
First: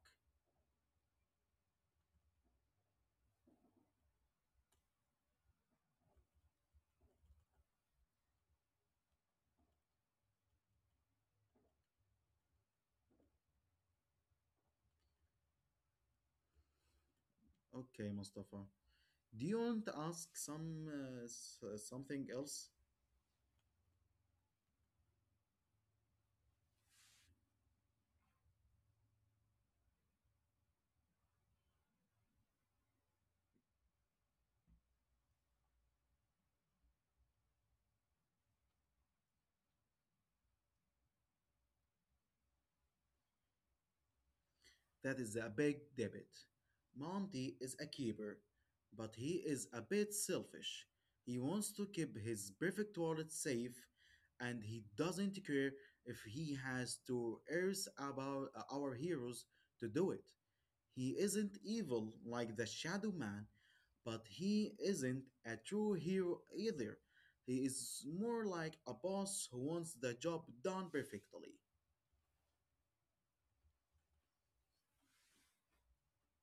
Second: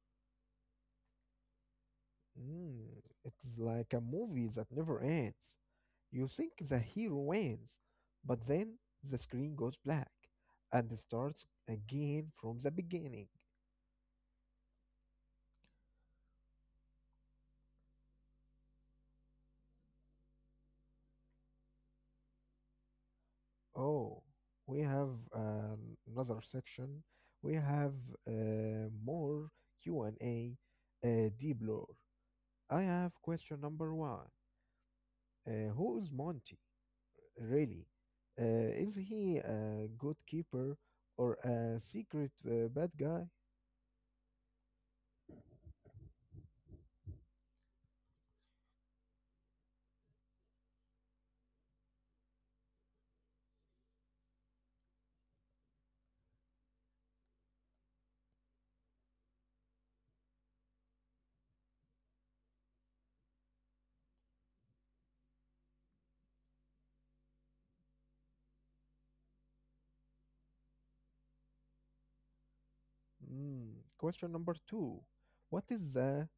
S2: Mm, it's like a movie that never ends. You think the hero wins, but then the screen goes black and it starts again from the beginning.
S1: Okay, Mustafa. Do you want to ask some something else?
S2: Oh, we have another section. We have more Q and A, deep lore. I have question number one. Who is Monty? Really, is he a good keeper or a secret bad guy?
S1: That is a big debit. Monty is a keeper, but he is a bit selfish. He wants to keep his perfect wallet safe, and he doesn't care if he has to earth about our heroes to do it. He isn't evil like the Shadow Man, but he isn't a true hero either. He is more like a boss who wants the job done perfectly.
S2: Mm. Question number two. What is the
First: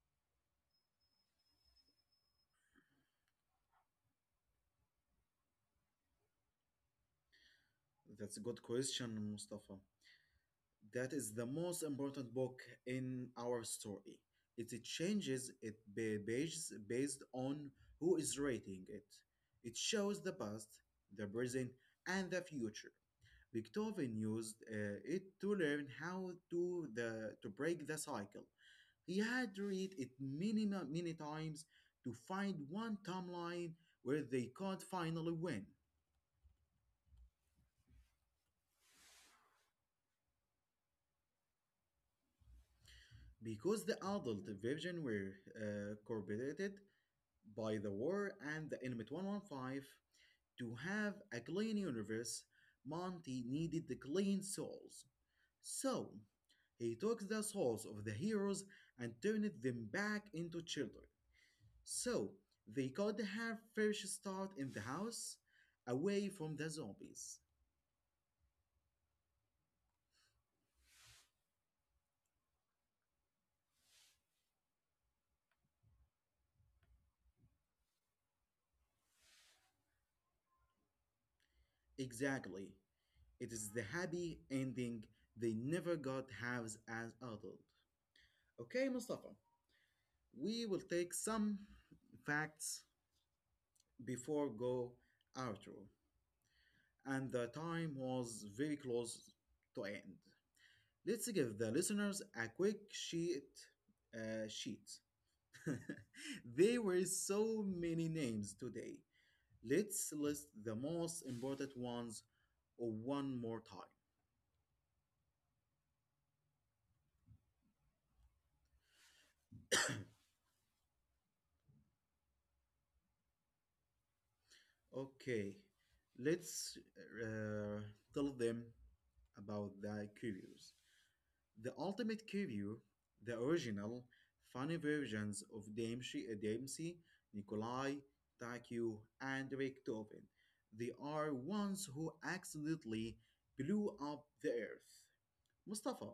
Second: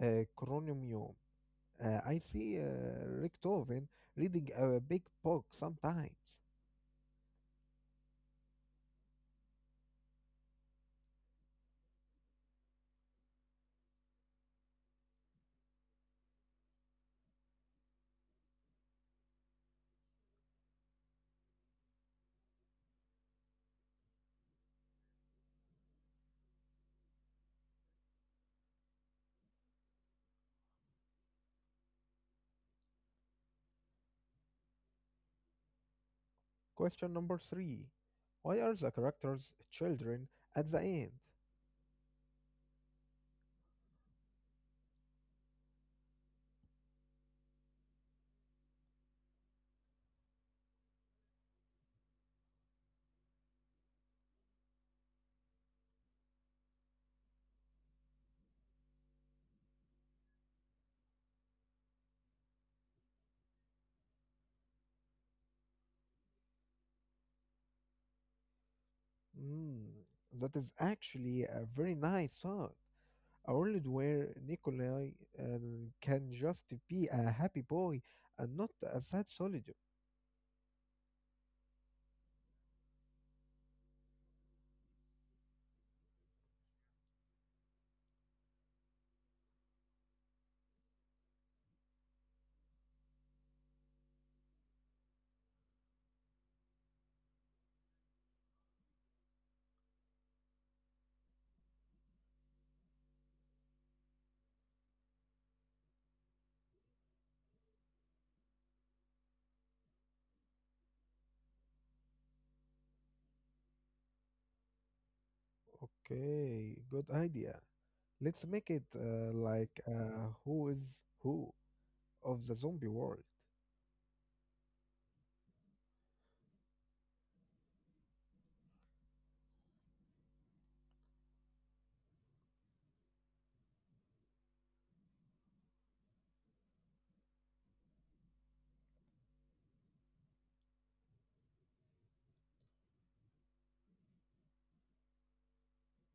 S2: uh, chronomium? I see Richthofen reading a big book sometimes.
S1: That's a good question, Mustafa. That is the most important book in our story. It changes it based on who is rating it. It shows the past, the present, and the future. Beethoven used it to learn how to break the cycle. He had to read it many times to find one timeline where they could finally win.
S2: Question number three. Why are the characters children at the end?
S1: Because the adult version were corrupted, by the war and the Element 115. To have a clean universe, Monty needed the clean souls. So, he took the souls of the heroes and turned them back into children. So, they could have fresh start in the house, away from the zombies.
S2: Mm, that is actually a very nice thought. A world where Nikolai uh, can just be a happy boy and not a sad soldier.
S1: Exactly. It is the happy ending they never got halves as adult. Okay, Mustafa, we will take some facts before go outro, and the time was very close to end. Let's give the listeners a quick sheet. There were so many names today. Let's list the most important ones one more time.
S2: Okay, good idea. Let's make it like who is who of the zombie world.
S1: Okay, let's uh, tell them about the curios. The Ultimate Kiryu, the original, funny versions of Dempsey Nikolai, Takeo, and Richtofen. They are ones who accidentally blew up the Earth. Mustafa,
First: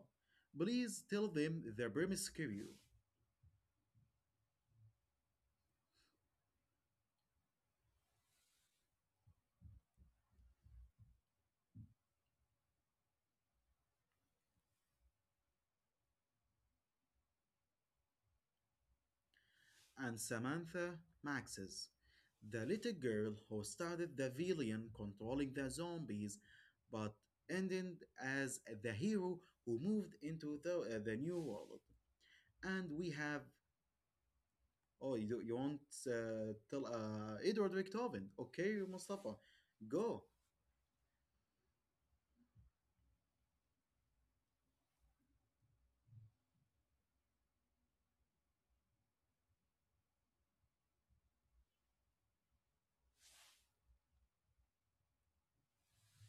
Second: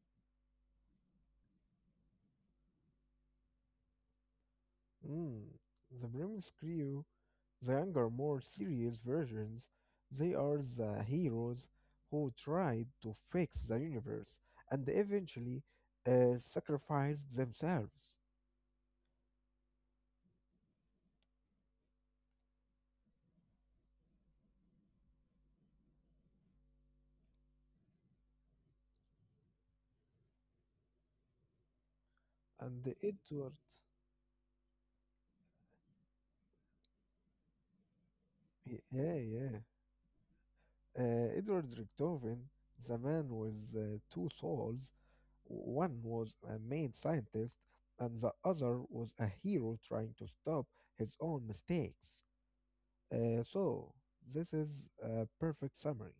S1: please tell them the premise Kiryu
S2: Mm, the premise crew. The younger, more serious versions, they are the heroes who tried to fix the universe and eventually sacrificed themselves.
S1: and Samantha Maxes, the little girl who started the villain controlling the zombies but ended as the hero who moved into the new world.
S2: And
S1: And we have
S2: Edward,
S1: oh you want tell Edward Beethoven okay
S2: yeah,
S1: Mustafa
S2: yeah,
S1: go
S2: Edward Richtofen, the man with two souls, one was a mad scientist and the other was a hero trying to stop his own mistakes. So, this is a perfect summary.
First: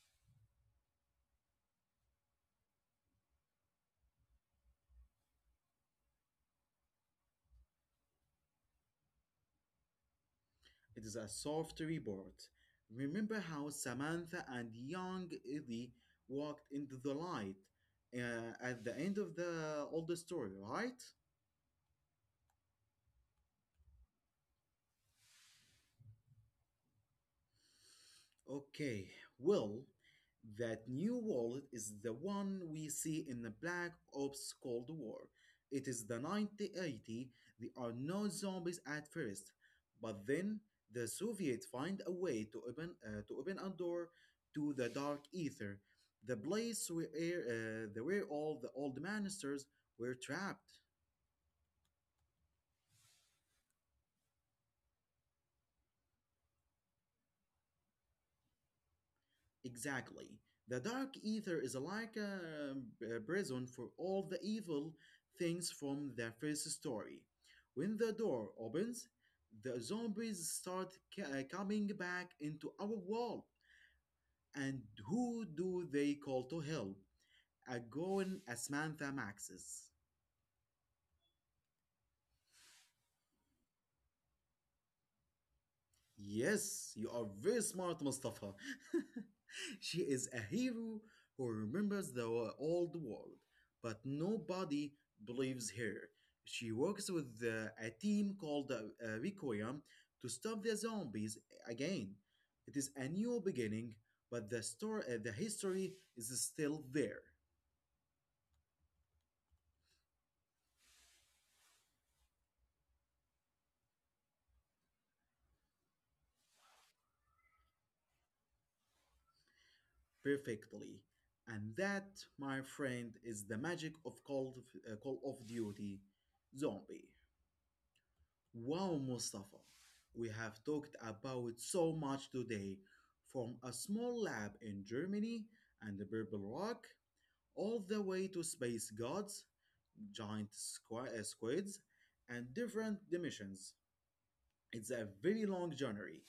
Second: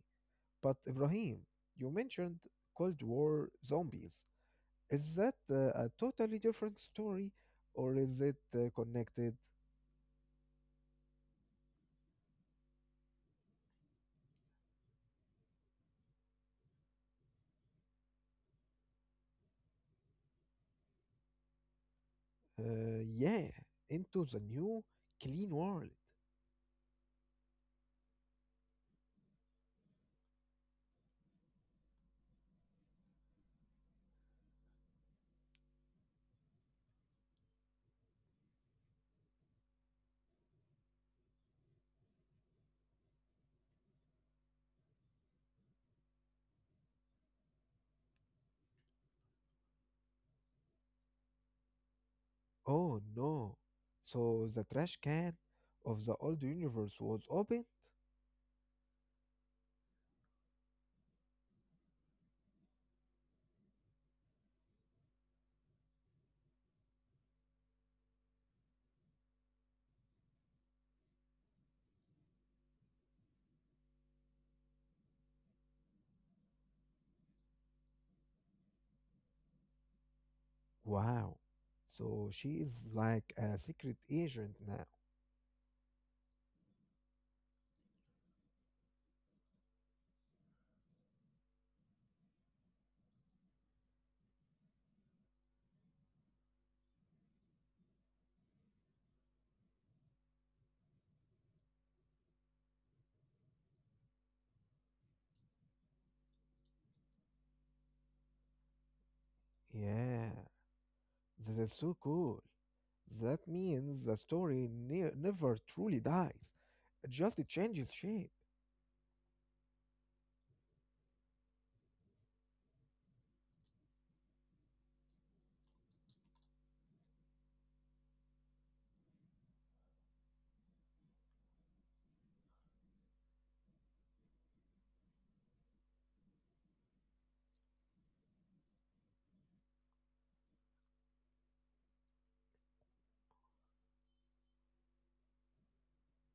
S2: But Ibrahim, you mentioned Cold War zombies. Is that a totally different story or is it connected?
S1: it is a soft report remember how Samantha and young Eddie walked into the light at the end of the old story right.
S2: Yeah, into the new clean world.
S1: Okay, well, that new wallet is the one we see in the Black Ops Cold War. It is the 1980. There are no zombies at first, but then the Soviets find a way to open a door to the dark ether, the place where where all the old monsters were trapped.
S2: Oh no. So the trash can of the old universe was opened?
S1: Exactly. The dark ether is like a prison for all the evil things from the first story. When the door opens, the zombies start coming back into our world. And who do they call to help? A going asmantha Maxes.
S2: Wow. So she is like a secret agent now.
S1: Yes, you are very smart, Mustafa. She is a hero who remembers the old world, but nobody believes her. She works with a team called Requiem to stop the zombies again. It is a new beginning, but the story, the history is still there
S2: Yeah, that is so cool. That means the story never truly dies, it just changes shape.
S1: perfectly. And that, my friend, is the magic of Call of Duty Zombie. Wow, Mustafa, we have talked about so much today, from a small lab in Germany and the Purple Rock, all the way to space gods, giant squids, and different dimensions. It's a very long journey.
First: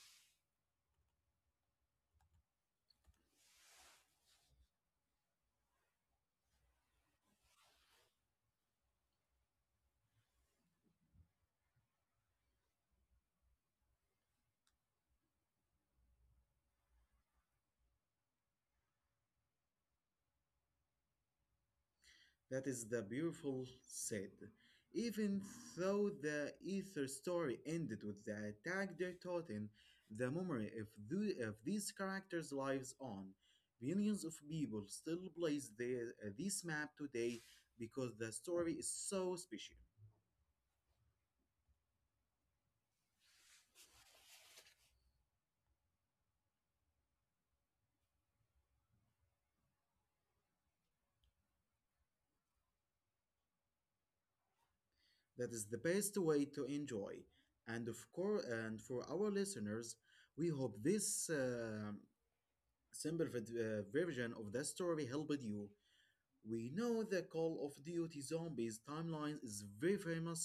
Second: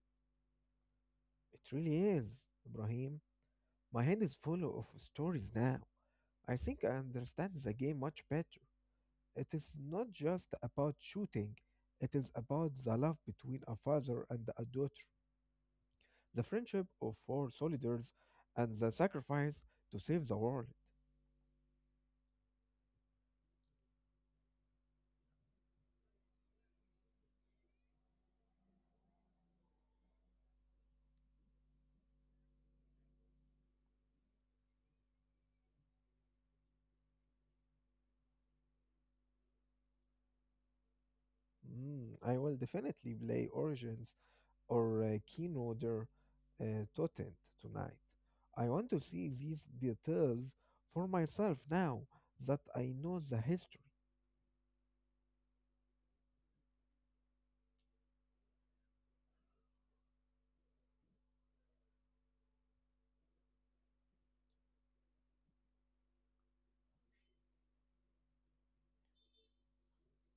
S2: It really is, Ibrahim. My hand is full of stories now. I think I understand the game much better. It is not just about shooting, it is about the love between a father and a daughter, the friendship of four soldiers, and the sacrifice to save the world.
S1: That is the beautiful said. Even though the Ether story ended with the attack they taught in, the memory of these characters lives on. Millions of people still plays this map today because the story is so special.
S2: Mm, I will definitely play Origins or Keynoder Totent tonight. I want to see these details for myself now that I know the history.
S1: That is the best way to enjoy. And of course, and for our listeners, we hope this simple version of the story helped you. We know the Call of Duty Zombies timeline is very famous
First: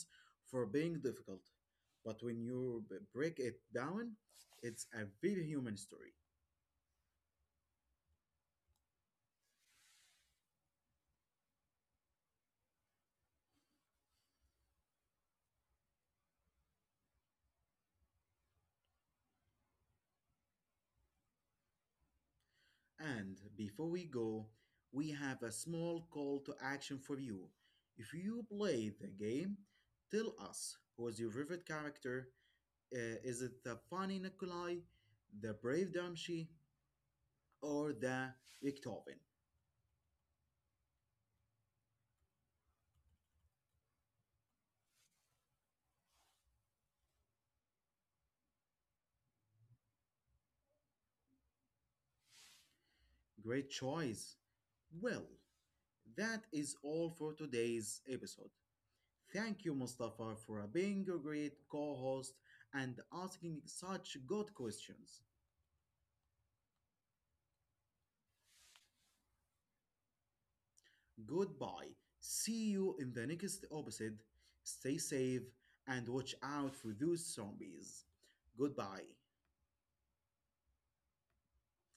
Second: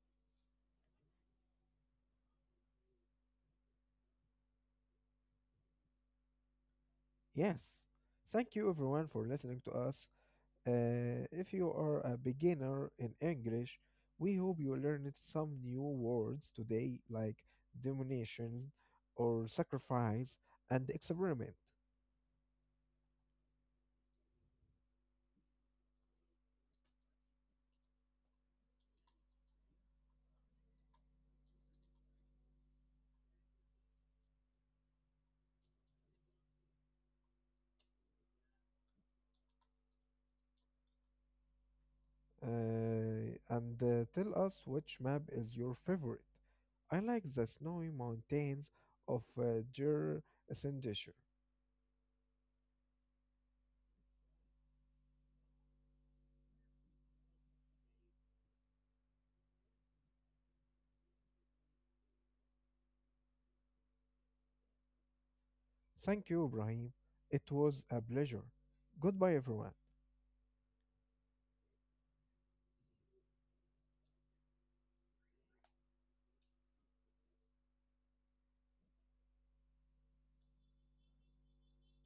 S1: for being difficult, but when you break it down, it's a very human story.
S2: Yes. Thank you everyone for listening to us. If you are a beginner in English, we hope you learned some new words today like domination or sacrifice and experiment.
S1: And before we go, we have a small call to action for you. If you play the game, tell us who is your favorite character. Is it the funny Nikolai, the brave Damshi, or the Viktoven?
S2: And tell us which map is your favorite. I like the snowy mountains of Jir Sindhishir.
S1: Great choice. Well, that is all for today's episode. Thank you, Mustafa, for being a great co host and asking such good questions.
S2: Thank you, Ibrahim. It was a pleasure. Goodbye, everyone.
S1: Goodbye. See you in the next episode. Stay safe and watch out for those zombies. Goodbye.